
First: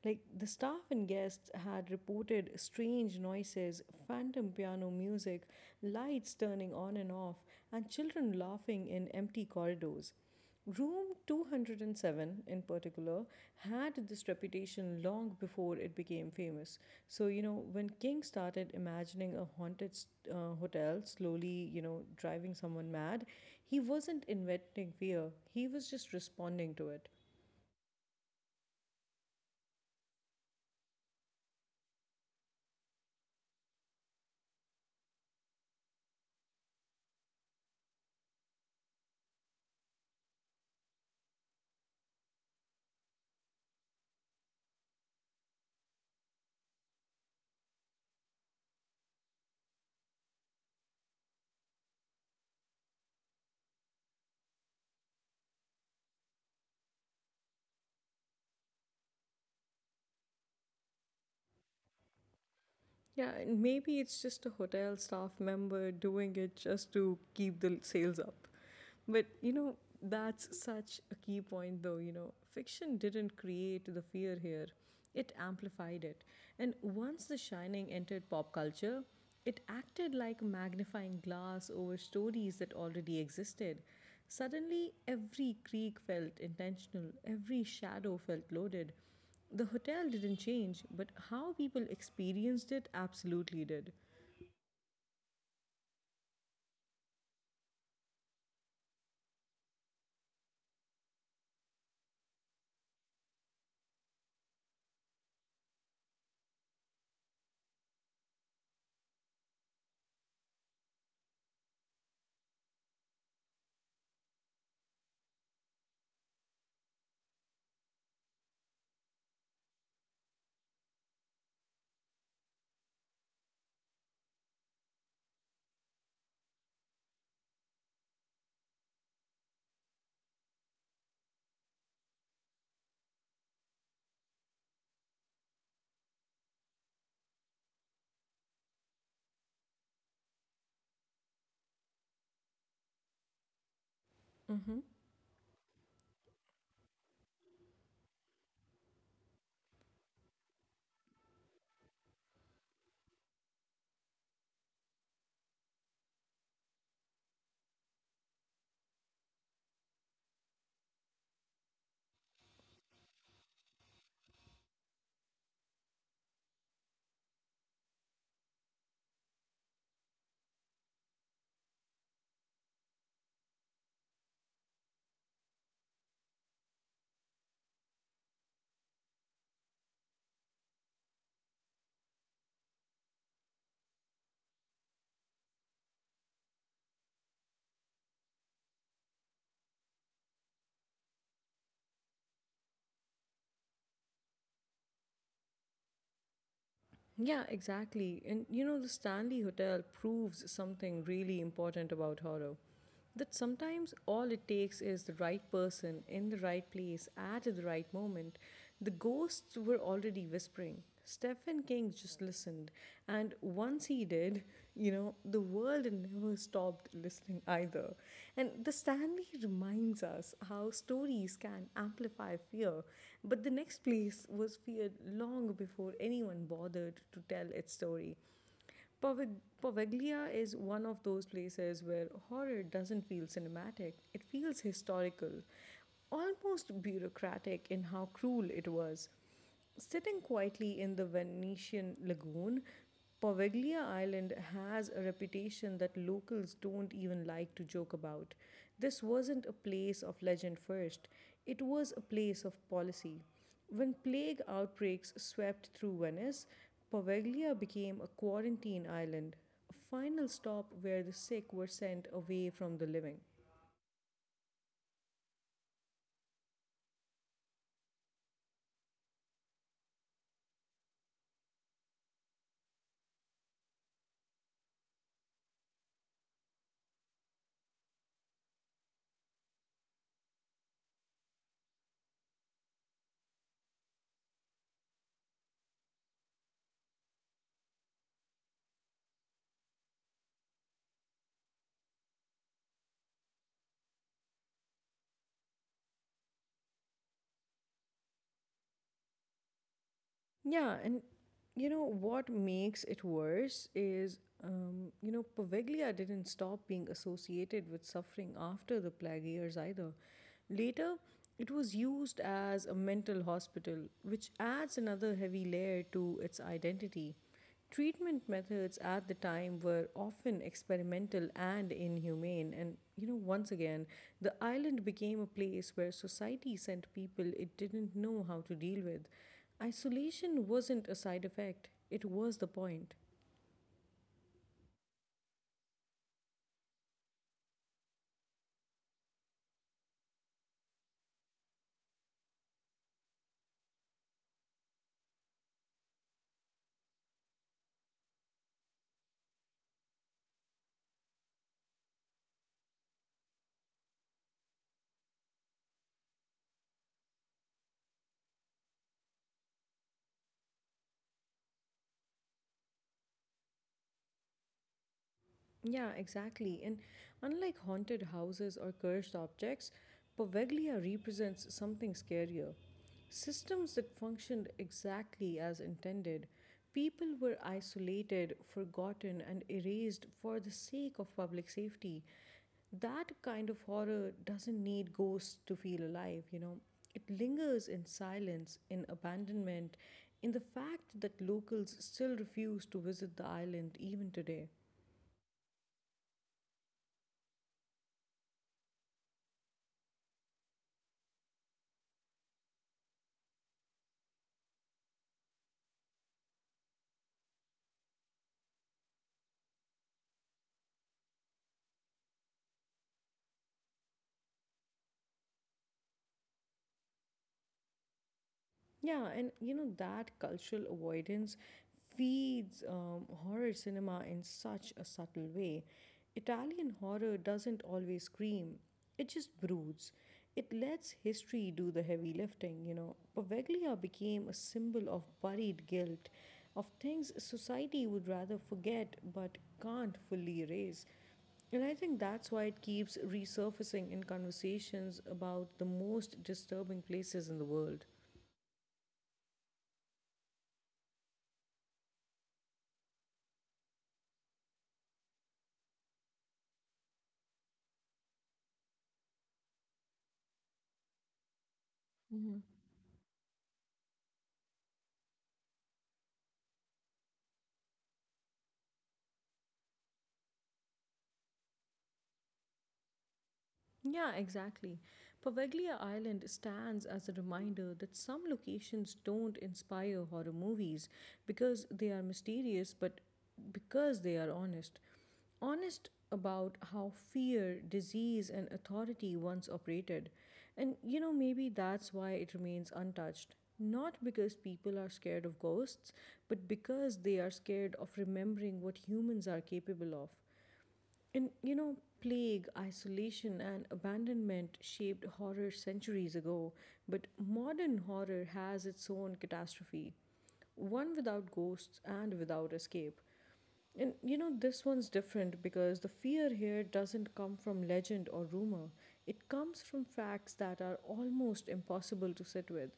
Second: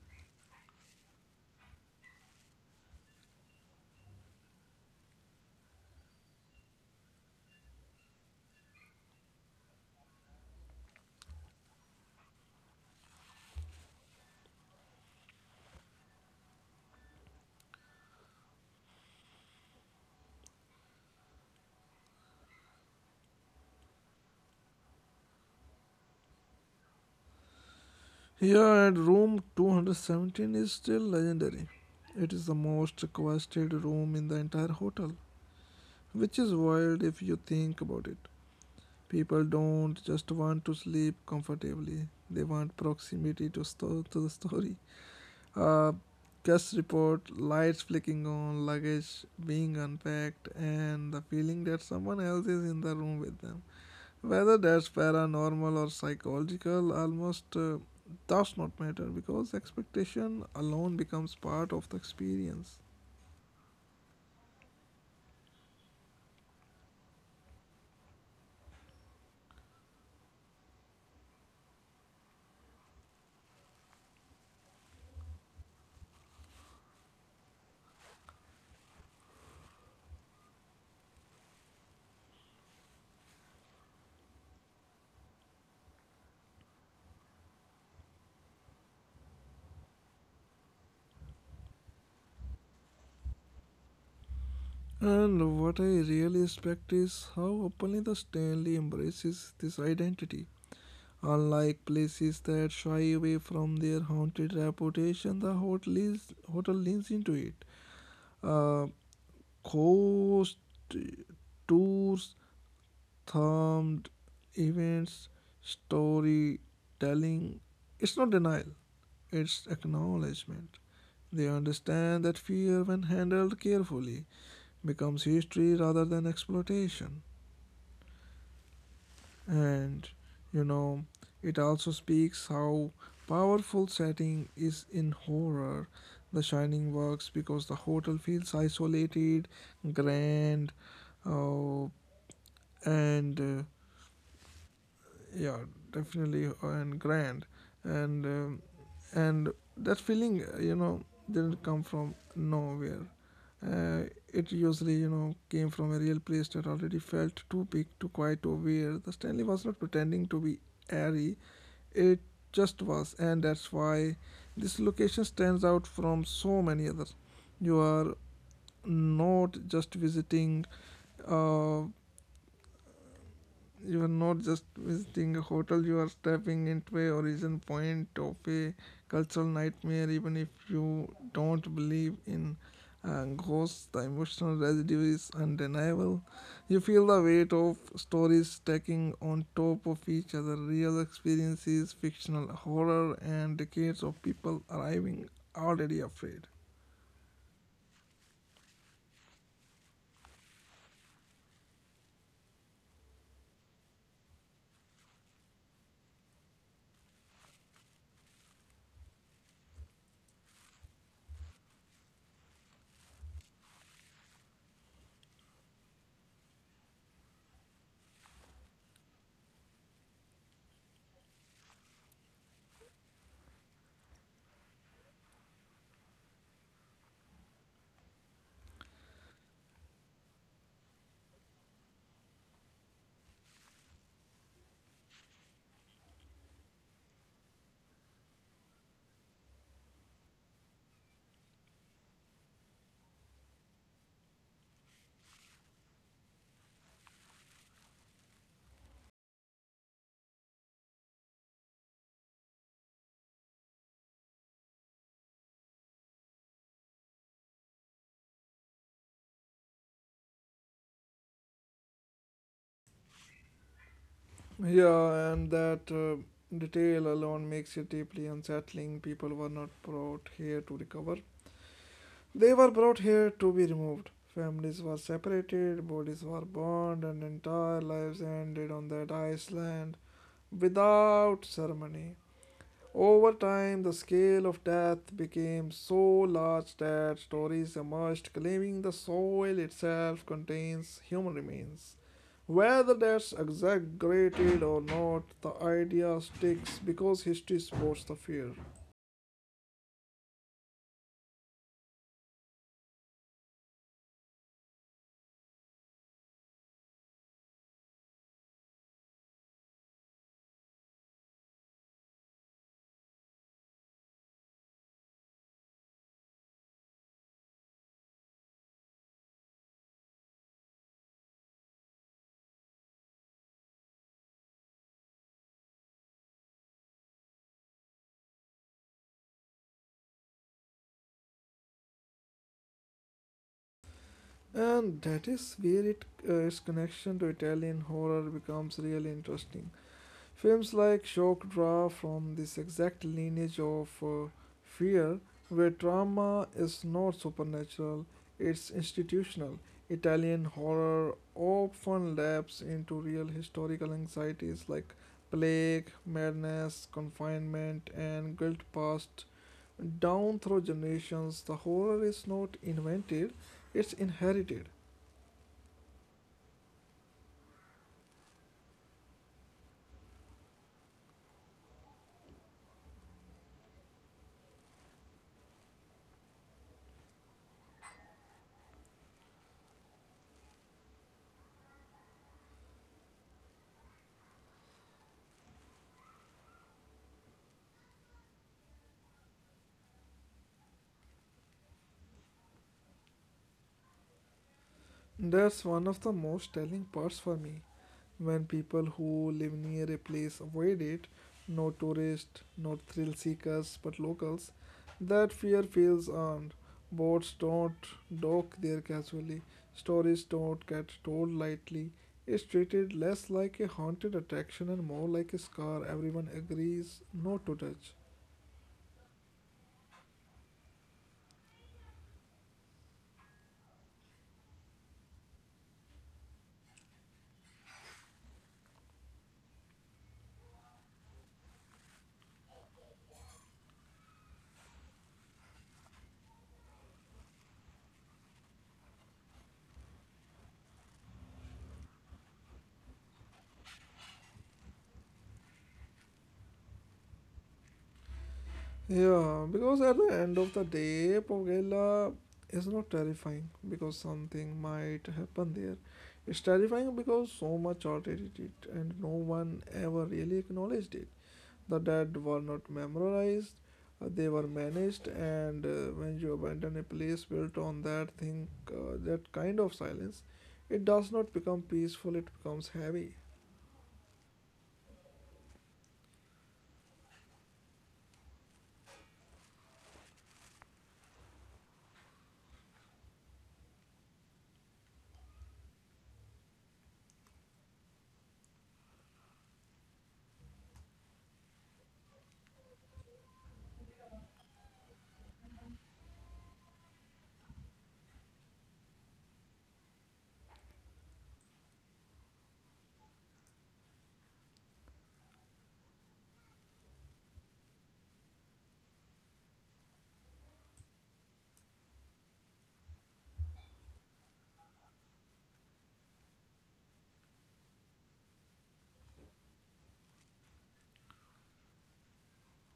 Like, the staff and guests had reported strange noises, phantom piano music, lights turning on and off, and children laughing in empty corridors. Room 207, in particular, had this reputation long before it became famous. So, you know, when King started imagining a haunted hotel slowly, you know, driving someone mad, he wasn't inventing fear, he was just responding to it. Here at room 217 is still legendary. It is the most requested room in the entire hotel, which is wild if you think about it. People don't just want to sleep comfortably, they want proximity to, to the story. Uh, Guest report, lights flicking on, luggage being unpacked, and the feeling that someone else is in the room with them. Whether that's paranormal or psychological almost does not matter because expectation alone becomes part of the experience. Yeah, and maybe it's just a hotel staff member doing it just to keep the sales up. But, you know, that's such a key point, though. You know, fiction didn't create the fear here, it amplified it. And once The Shining entered pop culture, it acted like a magnifying glass over stories that already existed. Suddenly, every creak felt intentional, every shadow felt loaded. The hotel didn't change, but how people experienced it absolutely did. And what I really respect is how openly the Stanley embraces this identity. Unlike places that shy away from their haunted reputation, hotel leans into it. Uh, Ghost tours, themed events, storytelling. It's not denial, it's acknowledgement. They understand that fear, when handled carefully, becomes history rather than exploitation. And, you know, it also speaks how powerful setting is in horror. The Shining works because the hotel feels isolated, grand, uh, and Mm-hmm. yeah definitely and grand and and that feeling you know didn't come from nowhere, uh, it usually you know came from a real place that already felt too big, too quiet to aware. The Stanley was not pretending to be airy, it just was, and that's why this location stands out from so many others. you are not just visiting uh, you are not just visiting a hotel, you are stepping into a origin point of a cultural nightmare. Even if you don't believe in ghosts, the emotional residue is undeniable. You feel the weight of stories stacking on top of each other, real experiences, fictional horror, and decades of people arriving already afraid. Yeah, exactly. And you know, the Stanley Hotel proves something really important about horror, that sometimes all it takes is the right person in the right place at the right moment. The ghosts were already whispering. Stephen King just listened. And once he did, you know, the world never stopped listening either. And the Stanley reminds us how stories can amplify fear, but the next place was feared long before anyone bothered to tell its story. Poveg- Poveglia is one of those places where horror doesn't feel cinematic, it feels historical, almost bureaucratic in how cruel it was. Sitting quietly in the Venetian lagoon, Poveglia Island has a reputation that locals don't even like to joke about. This wasn't a place of legend first, it was a place of policy. When plague outbreaks swept through Venice, Poveglia became a quarantine island, a final stop where the sick were sent away from the living. Yeah, and that detail alone makes it deeply unsettling. People were not brought here to recover. They were brought here to be removed. Families were separated, bodies were burned, and entire lives ended on that island without ceremony. Over time, the scale of death became so large that stories emerged claiming the soil itself contains human remains. Whether that's exaggerated or not, the idea sticks because history supports the fear. Yeah, and you know what makes it worse is, you know, Poveglia didn't stop being associated with suffering after the plague years either. Later, it was used as a mental hospital, which adds another heavy layer to its identity. Treatment methods at the time were often experimental and inhumane, and you know, once again the island became a place where society sent people it didn't know how to deal with. Isolation wasn't a side effect, it was the point. And that is where its connection to Italian horror becomes really interesting. Films like Shock draw from this exact lineage of fear, where trauma is not supernatural, it's institutional. Italian horror often laps into real historical anxieties like plague, madness, confinement, and guilt passed down through generations. The horror is not invented, it's inherited. Yeah, exactly. And unlike haunted houses or cursed objects, Poveglia represents something scarier. Systems that functioned exactly as intended. People were isolated, forgotten, and erased for the sake of public safety. That kind of horror doesn't need ghosts to feel alive, you know. It lingers in silence, in abandonment, in the fact that locals still refuse to visit the island even today. That's one of the most telling parts for me. When people who live near a place avoid it, no tourists, no thrill seekers, but locals, that fear feels earned. Boats don't dock there casually, stories don't get told lightly. It's treated less like a haunted attraction and more like a scar everyone agrees not to touch. Yeah, and you know that cultural avoidance feeds horror cinema in such a subtle way. Italian horror doesn't always scream, it just broods. It lets history do the heavy lifting, you know. Poveglia became a symbol of buried guilt, of things society would rather forget but can't fully erase. And I think that's why it keeps resurfacing in conversations about the most disturbing places in the world. Yeah, because at the end of the day, Pogela is not terrifying because something might happen there. It's terrifying because so much art edited it and no one ever really acknowledged it. The dead were not memorized, they were managed, and when you abandon a place built on that thing, that kind of silence, it does not become peaceful, it becomes heavy. Yeah, exactly. Pavaglia Island stands as a reminder that some locations don't inspire horror movies because they are mysterious, but because they are honest. Honest about how fear, disease, and authority once operated. And you know, maybe that's why it remains untouched. Not because people are scared of ghosts, but because they are scared of remembering what humans are capable of. And you know, plague, isolation, and abandonment shaped horror centuries ago, but modern horror has its own catastrophe, one without ghosts and without escape. And you know, this one's different because the fear here doesn't come from legend or rumor, it comes from facts that are almost impossible to sit with.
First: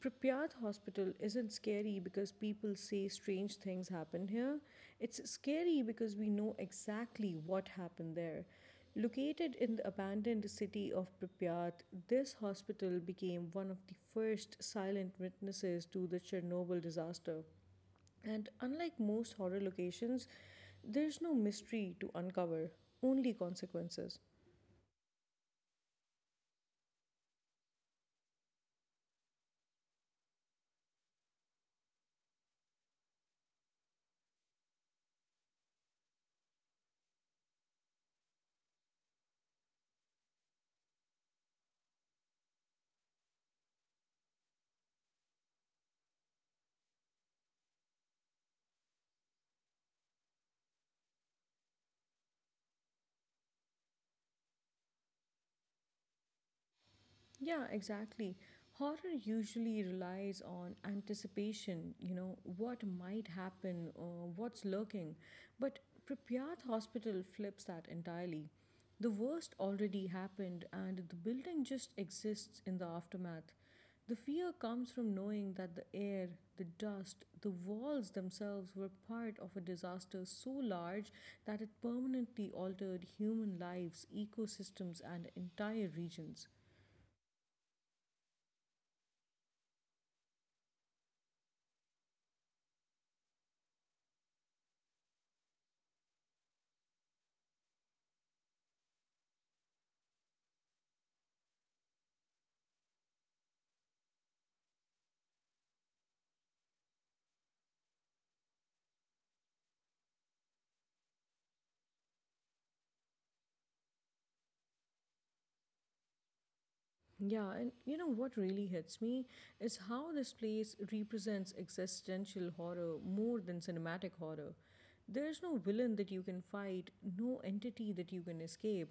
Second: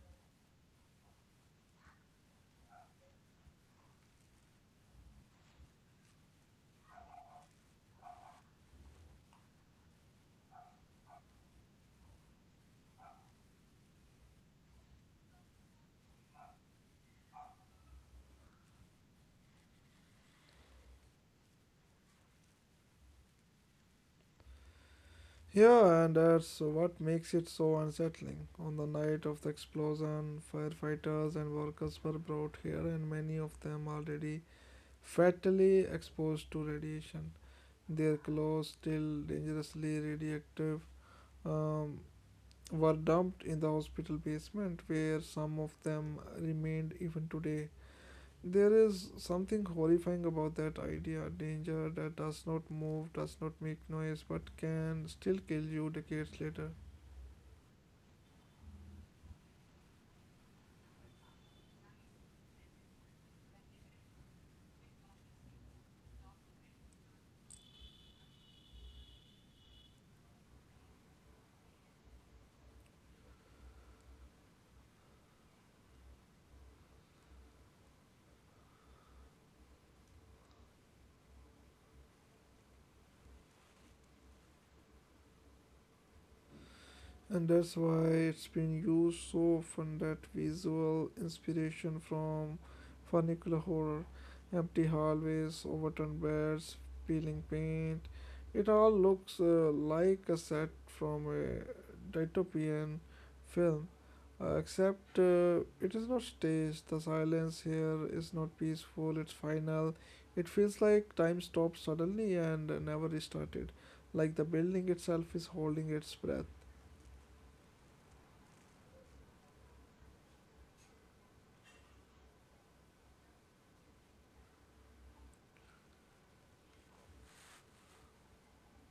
Pripyat Hospital isn't scary because people say strange things happen here. It's scary because we know exactly what happened there. Located in the abandoned city of Pripyat, this hospital became one of the first silent witnesses to the Chernobyl disaster. And unlike most horror locations, there's no mystery to uncover, only consequences. Yeah, and that's what makes it so unsettling. On the night of the explosion, firefighters and workers were brought here, and many of them already fatally exposed to radiation. Their clothes, still dangerously radioactive, um, were dumped in the hospital basement, where some of them remained even today. There is something horrifying about that idea, danger that does not move, does not make noise, but can still kill you decades later. Yeah, exactly. Horror usually relies on anticipation, you know, what might happen or what's lurking. But Pripyat Hospital flips that entirely. The worst already happened, and the building just exists in the aftermath. The fear comes from knowing that the air, the dust, the walls themselves were part of a disaster so large that it permanently altered human lives, ecosystems, and entire regions. And that's why it's been used so often, that visual inspiration from funicular horror, empty hallways, overturned beds, peeling paint, it all looks like a set from a dystopian film, except it is not staged. The silence here is not peaceful, it's final. It feels like time stopped suddenly and never restarted, like the building itself is holding its breath. Yeah, and you know what really hits me is how this place represents existential horror more than cinematic horror. There's no villain that you can fight, no entity that you can escape.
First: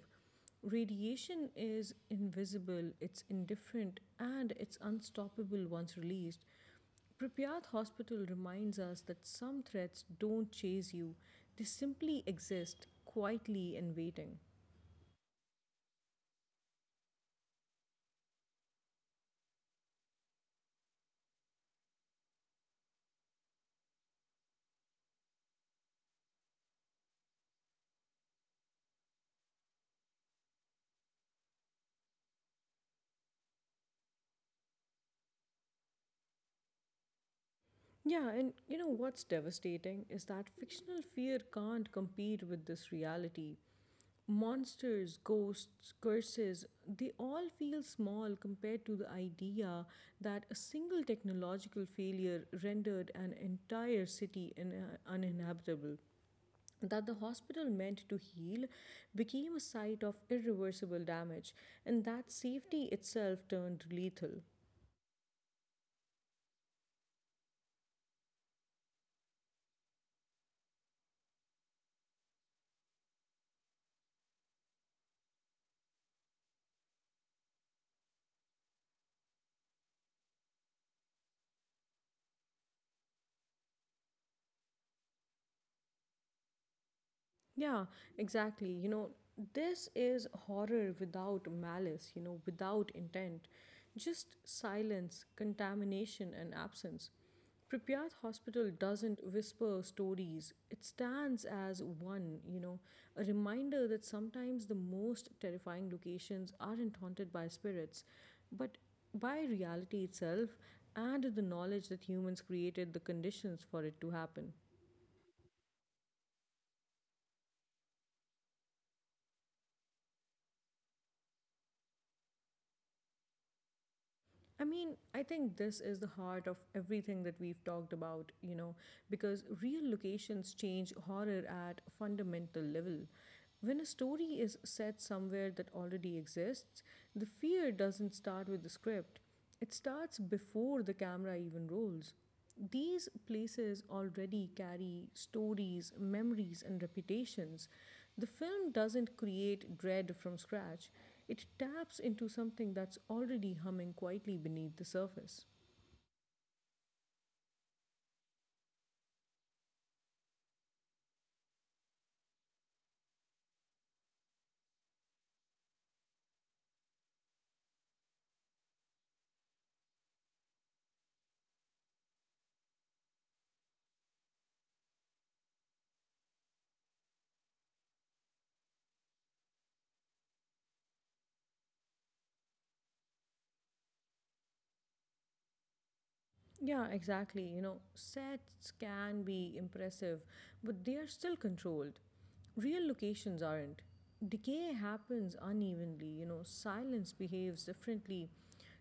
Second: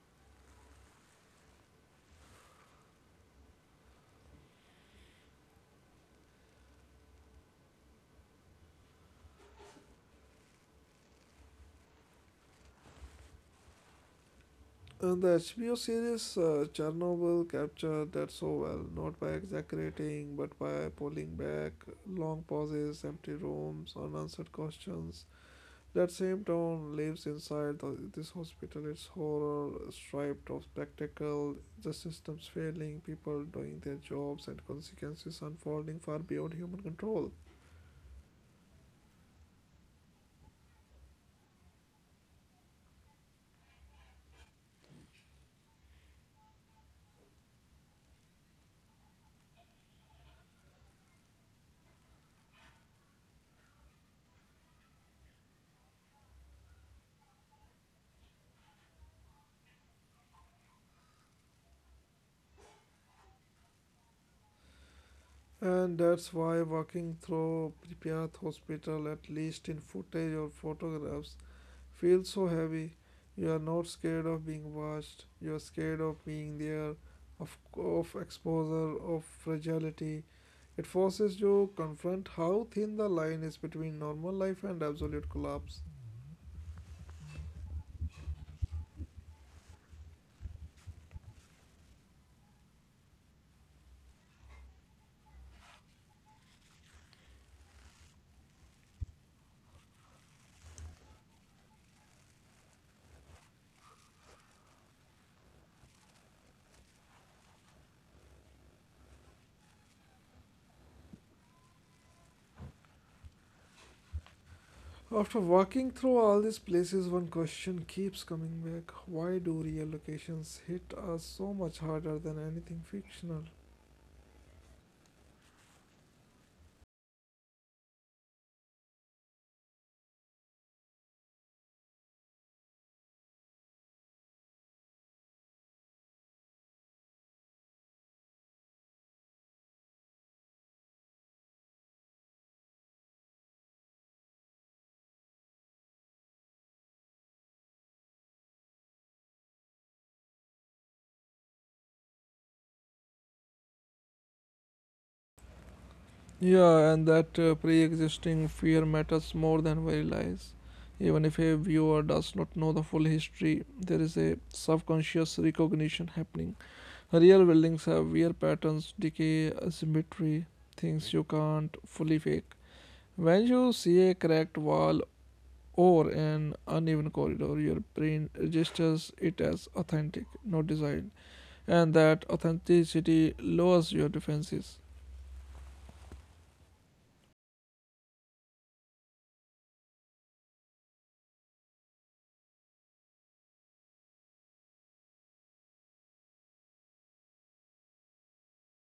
Radiation is invisible, it's indifferent, and it's unstoppable once released. Pripyat Hospital reminds us that some threats don't chase you, they simply exist quietly and waiting. And the HBO series Chernobyl captured that so well, not by exaggerating, but by pulling back, long pauses, empty rooms, unanswered questions. That same town lives inside this hospital. It's horror stripped of spectacle, the systems failing, people doing their jobs, and consequences unfolding far beyond human control. Yeah, and you know what's devastating is that fictional fear can't compete with this reality. Monsters, ghosts, curses, they all feel small compared to the idea that a single technological failure rendered an entire city uninhabitable. That the hospital meant to heal became a site of irreversible damage, and that safety itself turned lethal. And that's why walking through Pripyat hospital, at least in footage or photographs, feels so heavy. You are not scared of being watched, you are scared of being there, of exposure, of fragility. It forces you to confront how thin the line is between normal life and absolute collapse. Yeah, exactly. You know, this is horror without malice, you know, without intent. Just silence, contamination, and absence. Pripyat Hospital doesn't whisper stories, it stands as one, you know, a reminder that sometimes the most terrifying locations aren't haunted by spirits, but by reality itself and the knowledge that humans created the conditions for it to happen. After walking through all these places, one question keeps coming back. Why do real locations hit us so much harder than anything fictional? I mean, I think this is the heart of everything that we've talked about, you know, because real locations change horror at a fundamental level. When a story is set somewhere that already exists, the fear doesn't start with the script, it starts before the camera even rolls. These places already carry stories, memories, and reputations. The film doesn't create dread from scratch, it taps into something that's already humming quietly beneath the surface. Yeah, and that pre existing fear matters more than we realize. Even if a viewer does not know the full history, there is a subconscious recognition happening. Real buildings have weird patterns, decay, asymmetry, things you can't fully fake. When you see a cracked wall or an uneven corridor, your brain registers it as authentic, not designed, and that authenticity lowers your defenses. Yeah, exactly. You know, sets can be impressive, but they are still controlled. Real locations aren't. Decay happens unevenly, you know, silence behaves differently.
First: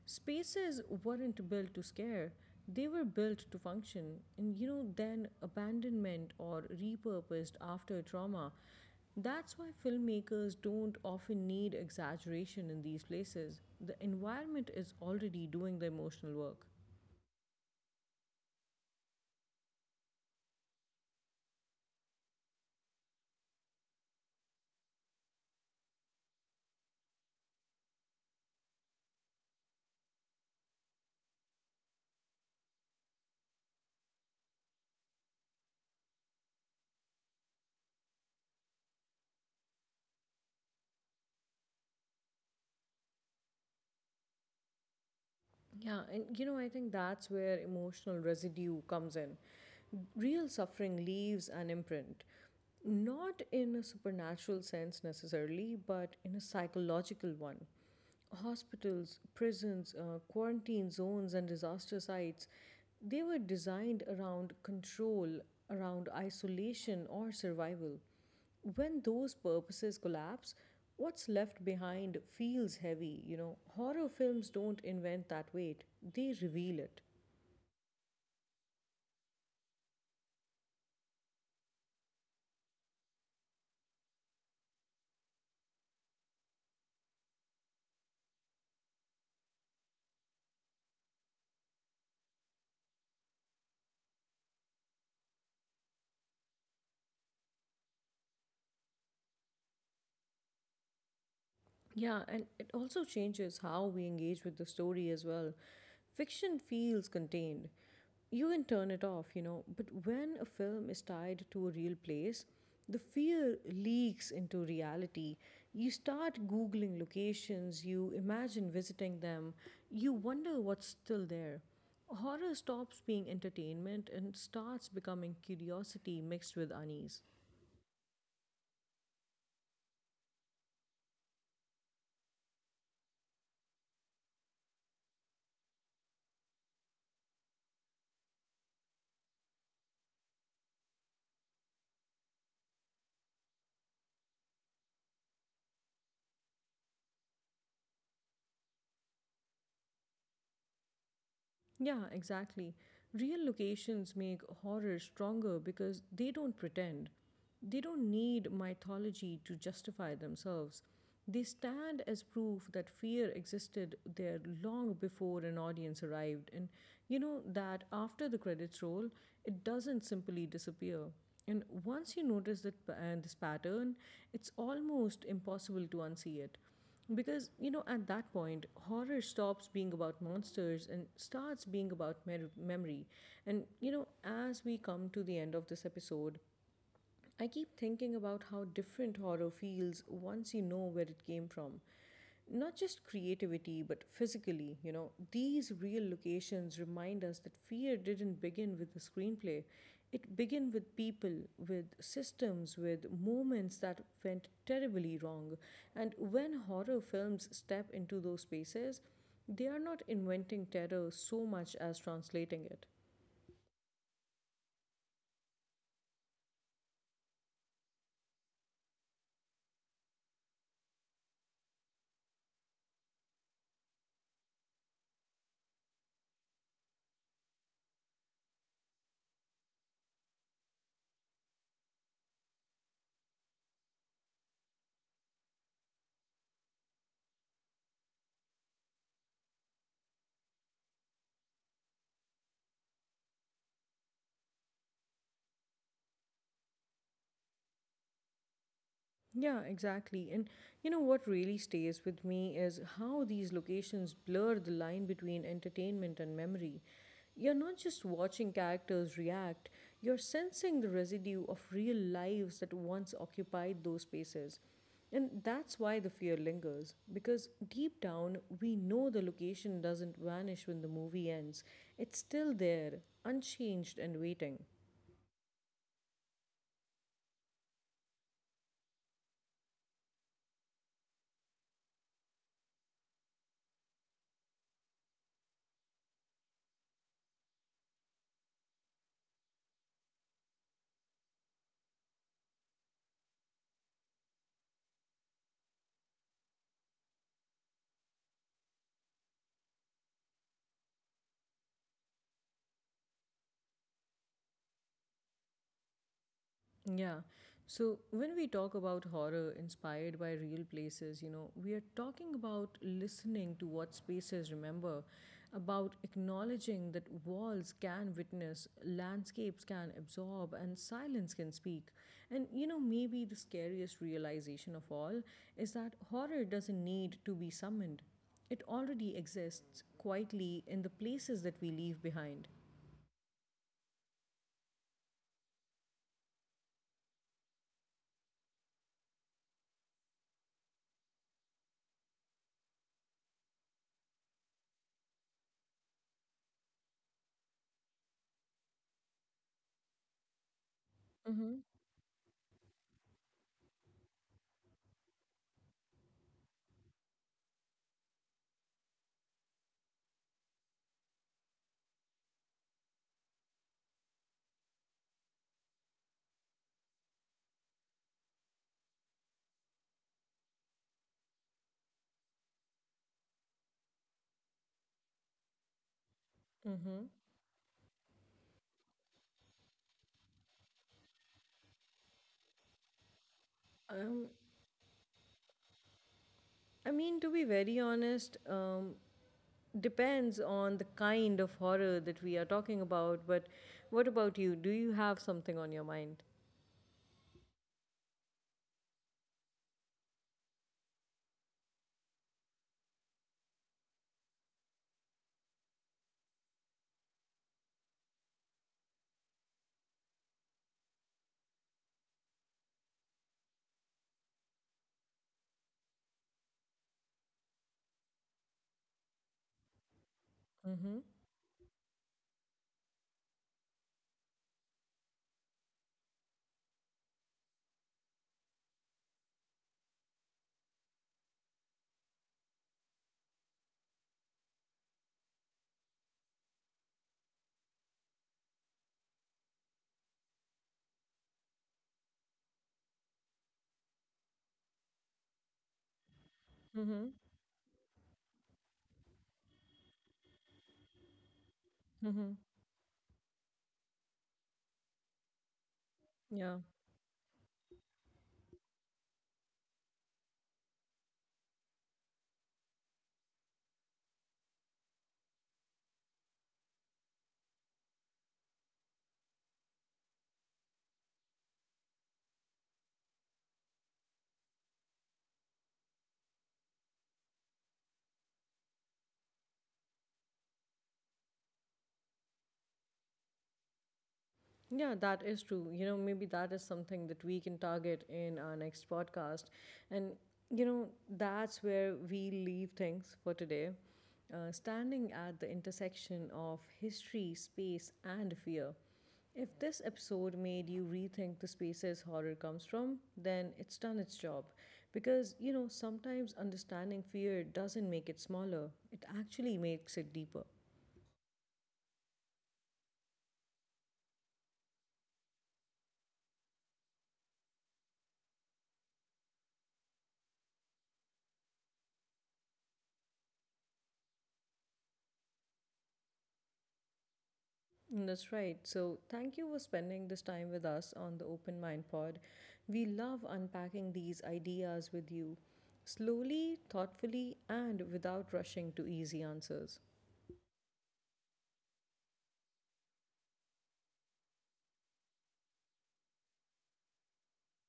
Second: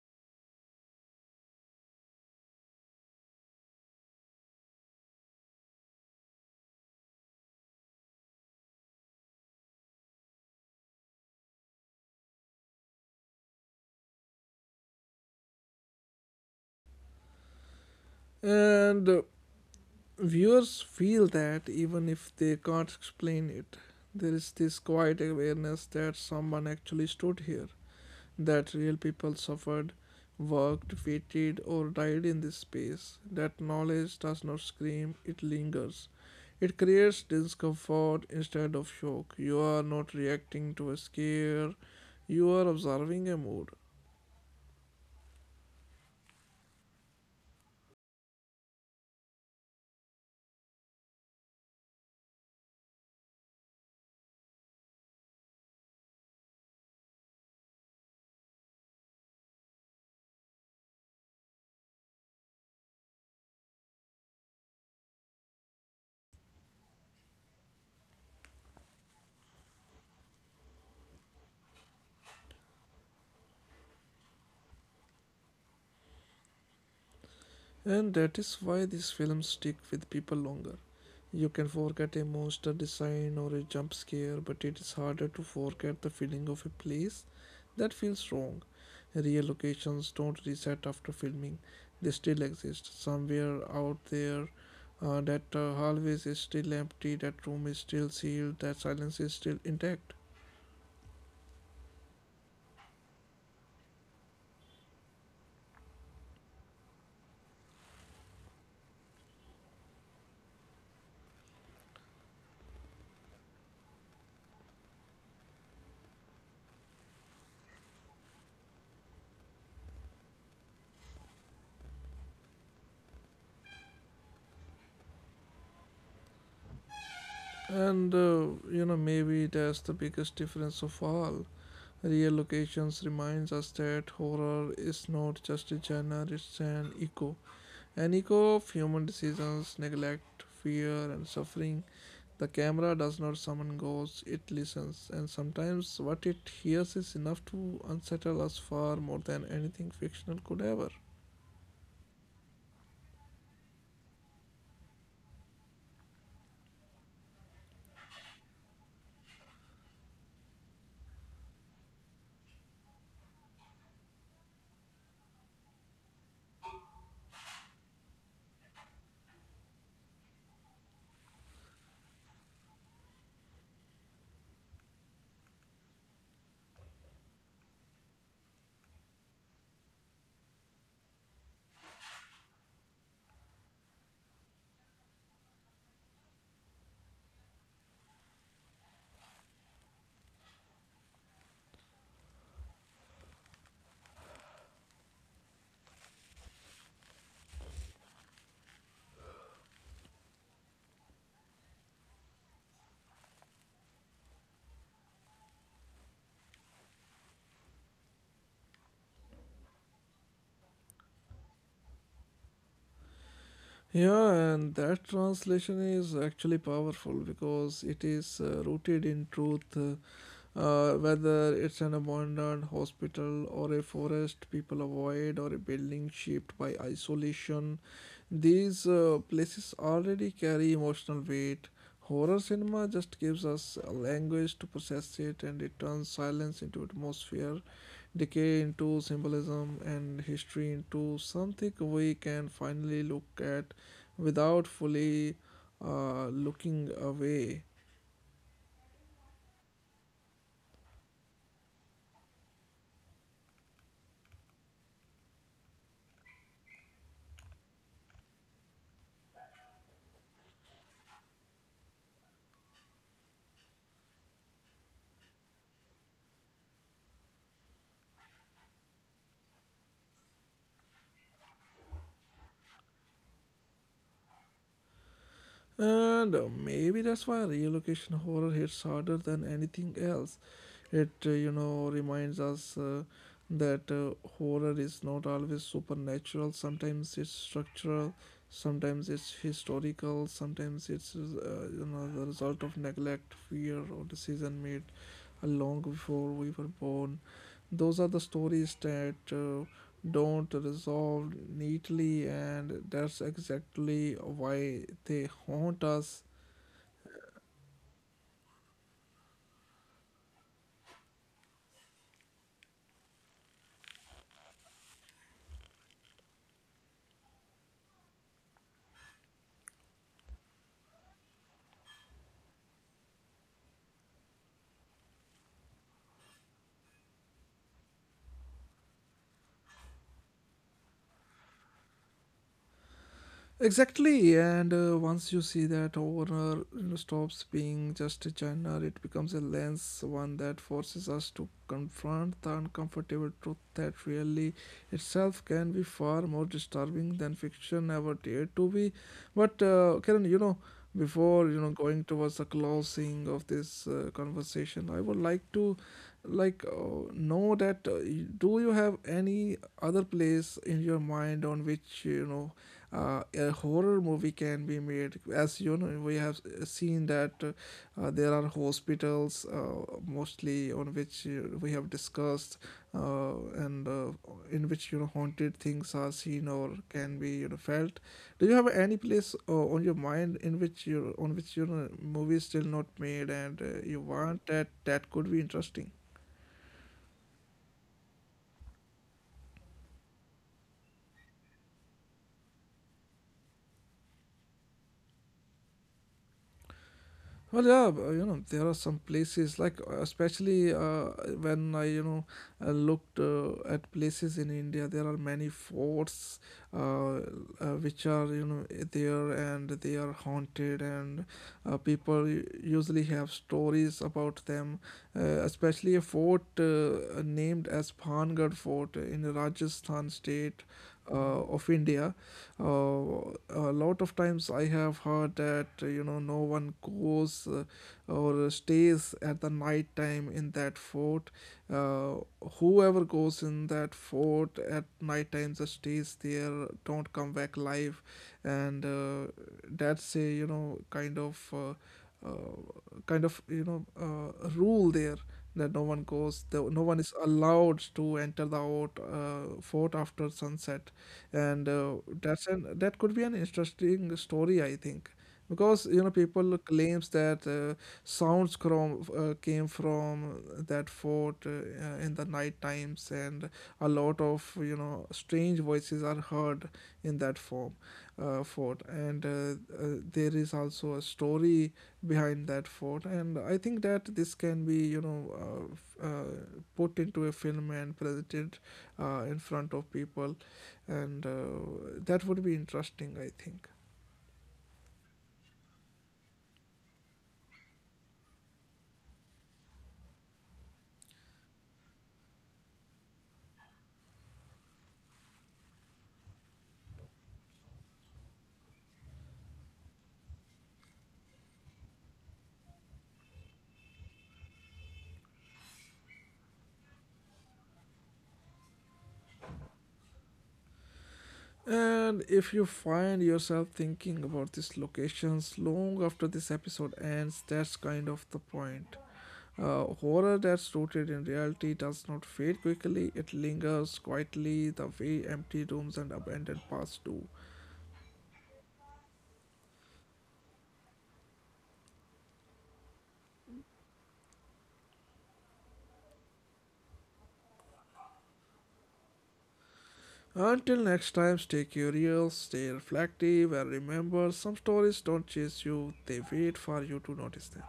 Spaces weren't built to scare, they were built to function. And, you know, then abandonment or repurposed after trauma. That's why filmmakers don't often need exaggeration in these places. The environment is already doing the emotional work. And Viewers feel that even if they can't explain it, there is this quiet awareness that someone actually stood here, that real people suffered, worked, waited, or died in this space. That knowledge does not scream, it lingers. It creates discomfort instead of shock. You are not reacting to a scare, you are observing a mood. Yeah, and you know, I think that's where emotional residue comes in. Real suffering leaves an imprint, not in a supernatural sense necessarily, but in a psychological one. Hospitals, prisons, quarantine zones, and disaster sites, they were designed around control, around isolation, or survival. When those purposes collapse, what's left behind feels heavy, you know. Horror films don't invent that weight, they reveal it. And that is why these films stick with people longer. You can forget a monster design or a jump scare, but it is harder to forget the feeling of a place that feels wrong. Real locations don't reset after filming, they still exist. Somewhere out there, that hallway is still empty, that room is still sealed, that silence is still intact. Yeah, and it also changes how we engage with the story as well. Fiction feels contained. You can turn it off, you know, but when a film is tied to a real place, the fear leaks into reality. You start Googling locations, you imagine visiting them, you wonder what's still there. Horror stops being entertainment and starts becoming curiosity mixed with unease. And You know, maybe that's the biggest difference of all. Real locations reminds us that horror is not just a genre, it's an echo. An echo of human decisions, neglect, fear, and suffering. The camera does not summon ghosts, it listens, and sometimes what it hears is enough to unsettle us far more than anything fictional could ever. Yeah, exactly. Real locations make horror stronger because they don't pretend. They don't need mythology to justify themselves. They stand as proof that fear existed there long before an audience arrived. And you know that after the credits roll, it doesn't simply disappear. And once you notice that this pattern, it's almost impossible to unsee it. Because, you know, at that point, horror stops being about monsters and starts being about memory. And, you know, as we come to the end of this episode, I keep thinking about how different horror feels once you know where it came from. Not just creativity, but physically, you know. These real locations remind us that fear didn't begin with the screenplay. It began with people, with systems, with moments that went terribly wrong. And when horror films step into those spaces, they are not inventing terror so much as translating it. Yeah, and that translation is actually powerful because it is rooted in truth. Whether it's an abandoned hospital or a forest people avoid, or a building shaped by isolation, these places already carry emotional weight. Horror cinema just gives us a language to process it, and it turns silence into atmosphere, decay into symbolism, and history into something we can finally look at without fully looking away. Yeah, exactly. And you know what really stays with me is how these locations blur the line between entertainment and memory. You're not just watching characters react, you're sensing the residue of real lives that once occupied those spaces. And that's why the fear lingers, because deep down, we know the location doesn't vanish when the movie ends. It's still there, unchanged and waiting. And Maybe that's why relocation horror hits harder than anything else. It you know, reminds us that horror is not always supernatural. Sometimes it's structural, sometimes it's historical, sometimes it's, you know, the result of neglect, fear, or decision made long before we were born. Those are the stories that don't resolve neatly, and that's exactly why they haunt us. Yeah. So when we talk about horror inspired by real places, you know, we are talking about listening to what spaces remember, about acknowledging that walls can witness, landscapes can absorb, and silence can speak. And, you know, maybe the scariest realization of all is that horror doesn't need to be summoned, it already exists quietly in the places that we leave behind. Exactly, and once you see that owner, you know, stops being just a channel, it becomes a lens, one that forces us to confront the uncomfortable truth that really itself can be far more disturbing than fiction ever dared to be. But Karen, you know, before Mm-hmm. Going towards the closing of this conversation, I would like to know that do you have any other place in your mind on which you know a horror movie can be made, as you know we have seen that there are hospitals mostly on which we have discussed, and in which you know haunted things are seen or Mm-hmm. can be you know felt. Do you have any place on your mind in which you, on which you know movie is still not made, and you Um, want that that could be interesting? I mean, to be very honest, depends on the kind of horror that we are talking about. But what about you? Do you have something on your mind? Well, you know, there are some places like especially when I, you know, I looked at places in India. There are many forts uh, uh, which are, you know, there, and they are haunted, and people usually have stories about them. Uh, Especially a fort named as Phangarh Fort in Rajasthan state Mm-hmm. Of India. A lot of times I have heard that you know no one goes or stays at the night time in that fort. Uh, Whoever goes in that fort at night time just stays there, don't come back alive, and that's a you know kind of. Kind of you know rule there, that no one goes no one Mm-hmm. is allowed to enter the fort after sunset, and Mm-hmm. That could be an interesting story I think, because you know Yeah. people claims that sounds from came from that fort in the night times, and a lot of you know strange voices are heard in that form fort, and there is also a story behind that fort, and I think that this can be you know uh, put into a film and presented in front of people, and that would be interesting I think. Yeah, that is true. You know, maybe that is something that we can target in our next podcast. And, you know, that's where we leave things for today. Standing at the intersection of history, space, and fear. If this episode made you rethink the spaces horror comes from, then it's done its job. Because, you know, sometimes understanding fear doesn't make it smaller, it actually makes it deeper. And if you find yourself thinking about these locations long after this episode ends, that's kind of the point. Horror that's rooted in reality does not fade quickly, it lingers quietly the way empty rooms and abandoned paths do. And that's right. So, thank you for spending this time with us on the Open Mind Pod. We love unpacking these ideas with you, slowly, thoughtfully, and without rushing to easy answers. Until next time, stay curious, stay reflective, and remember some stories don't chase you, they wait for you to notice them.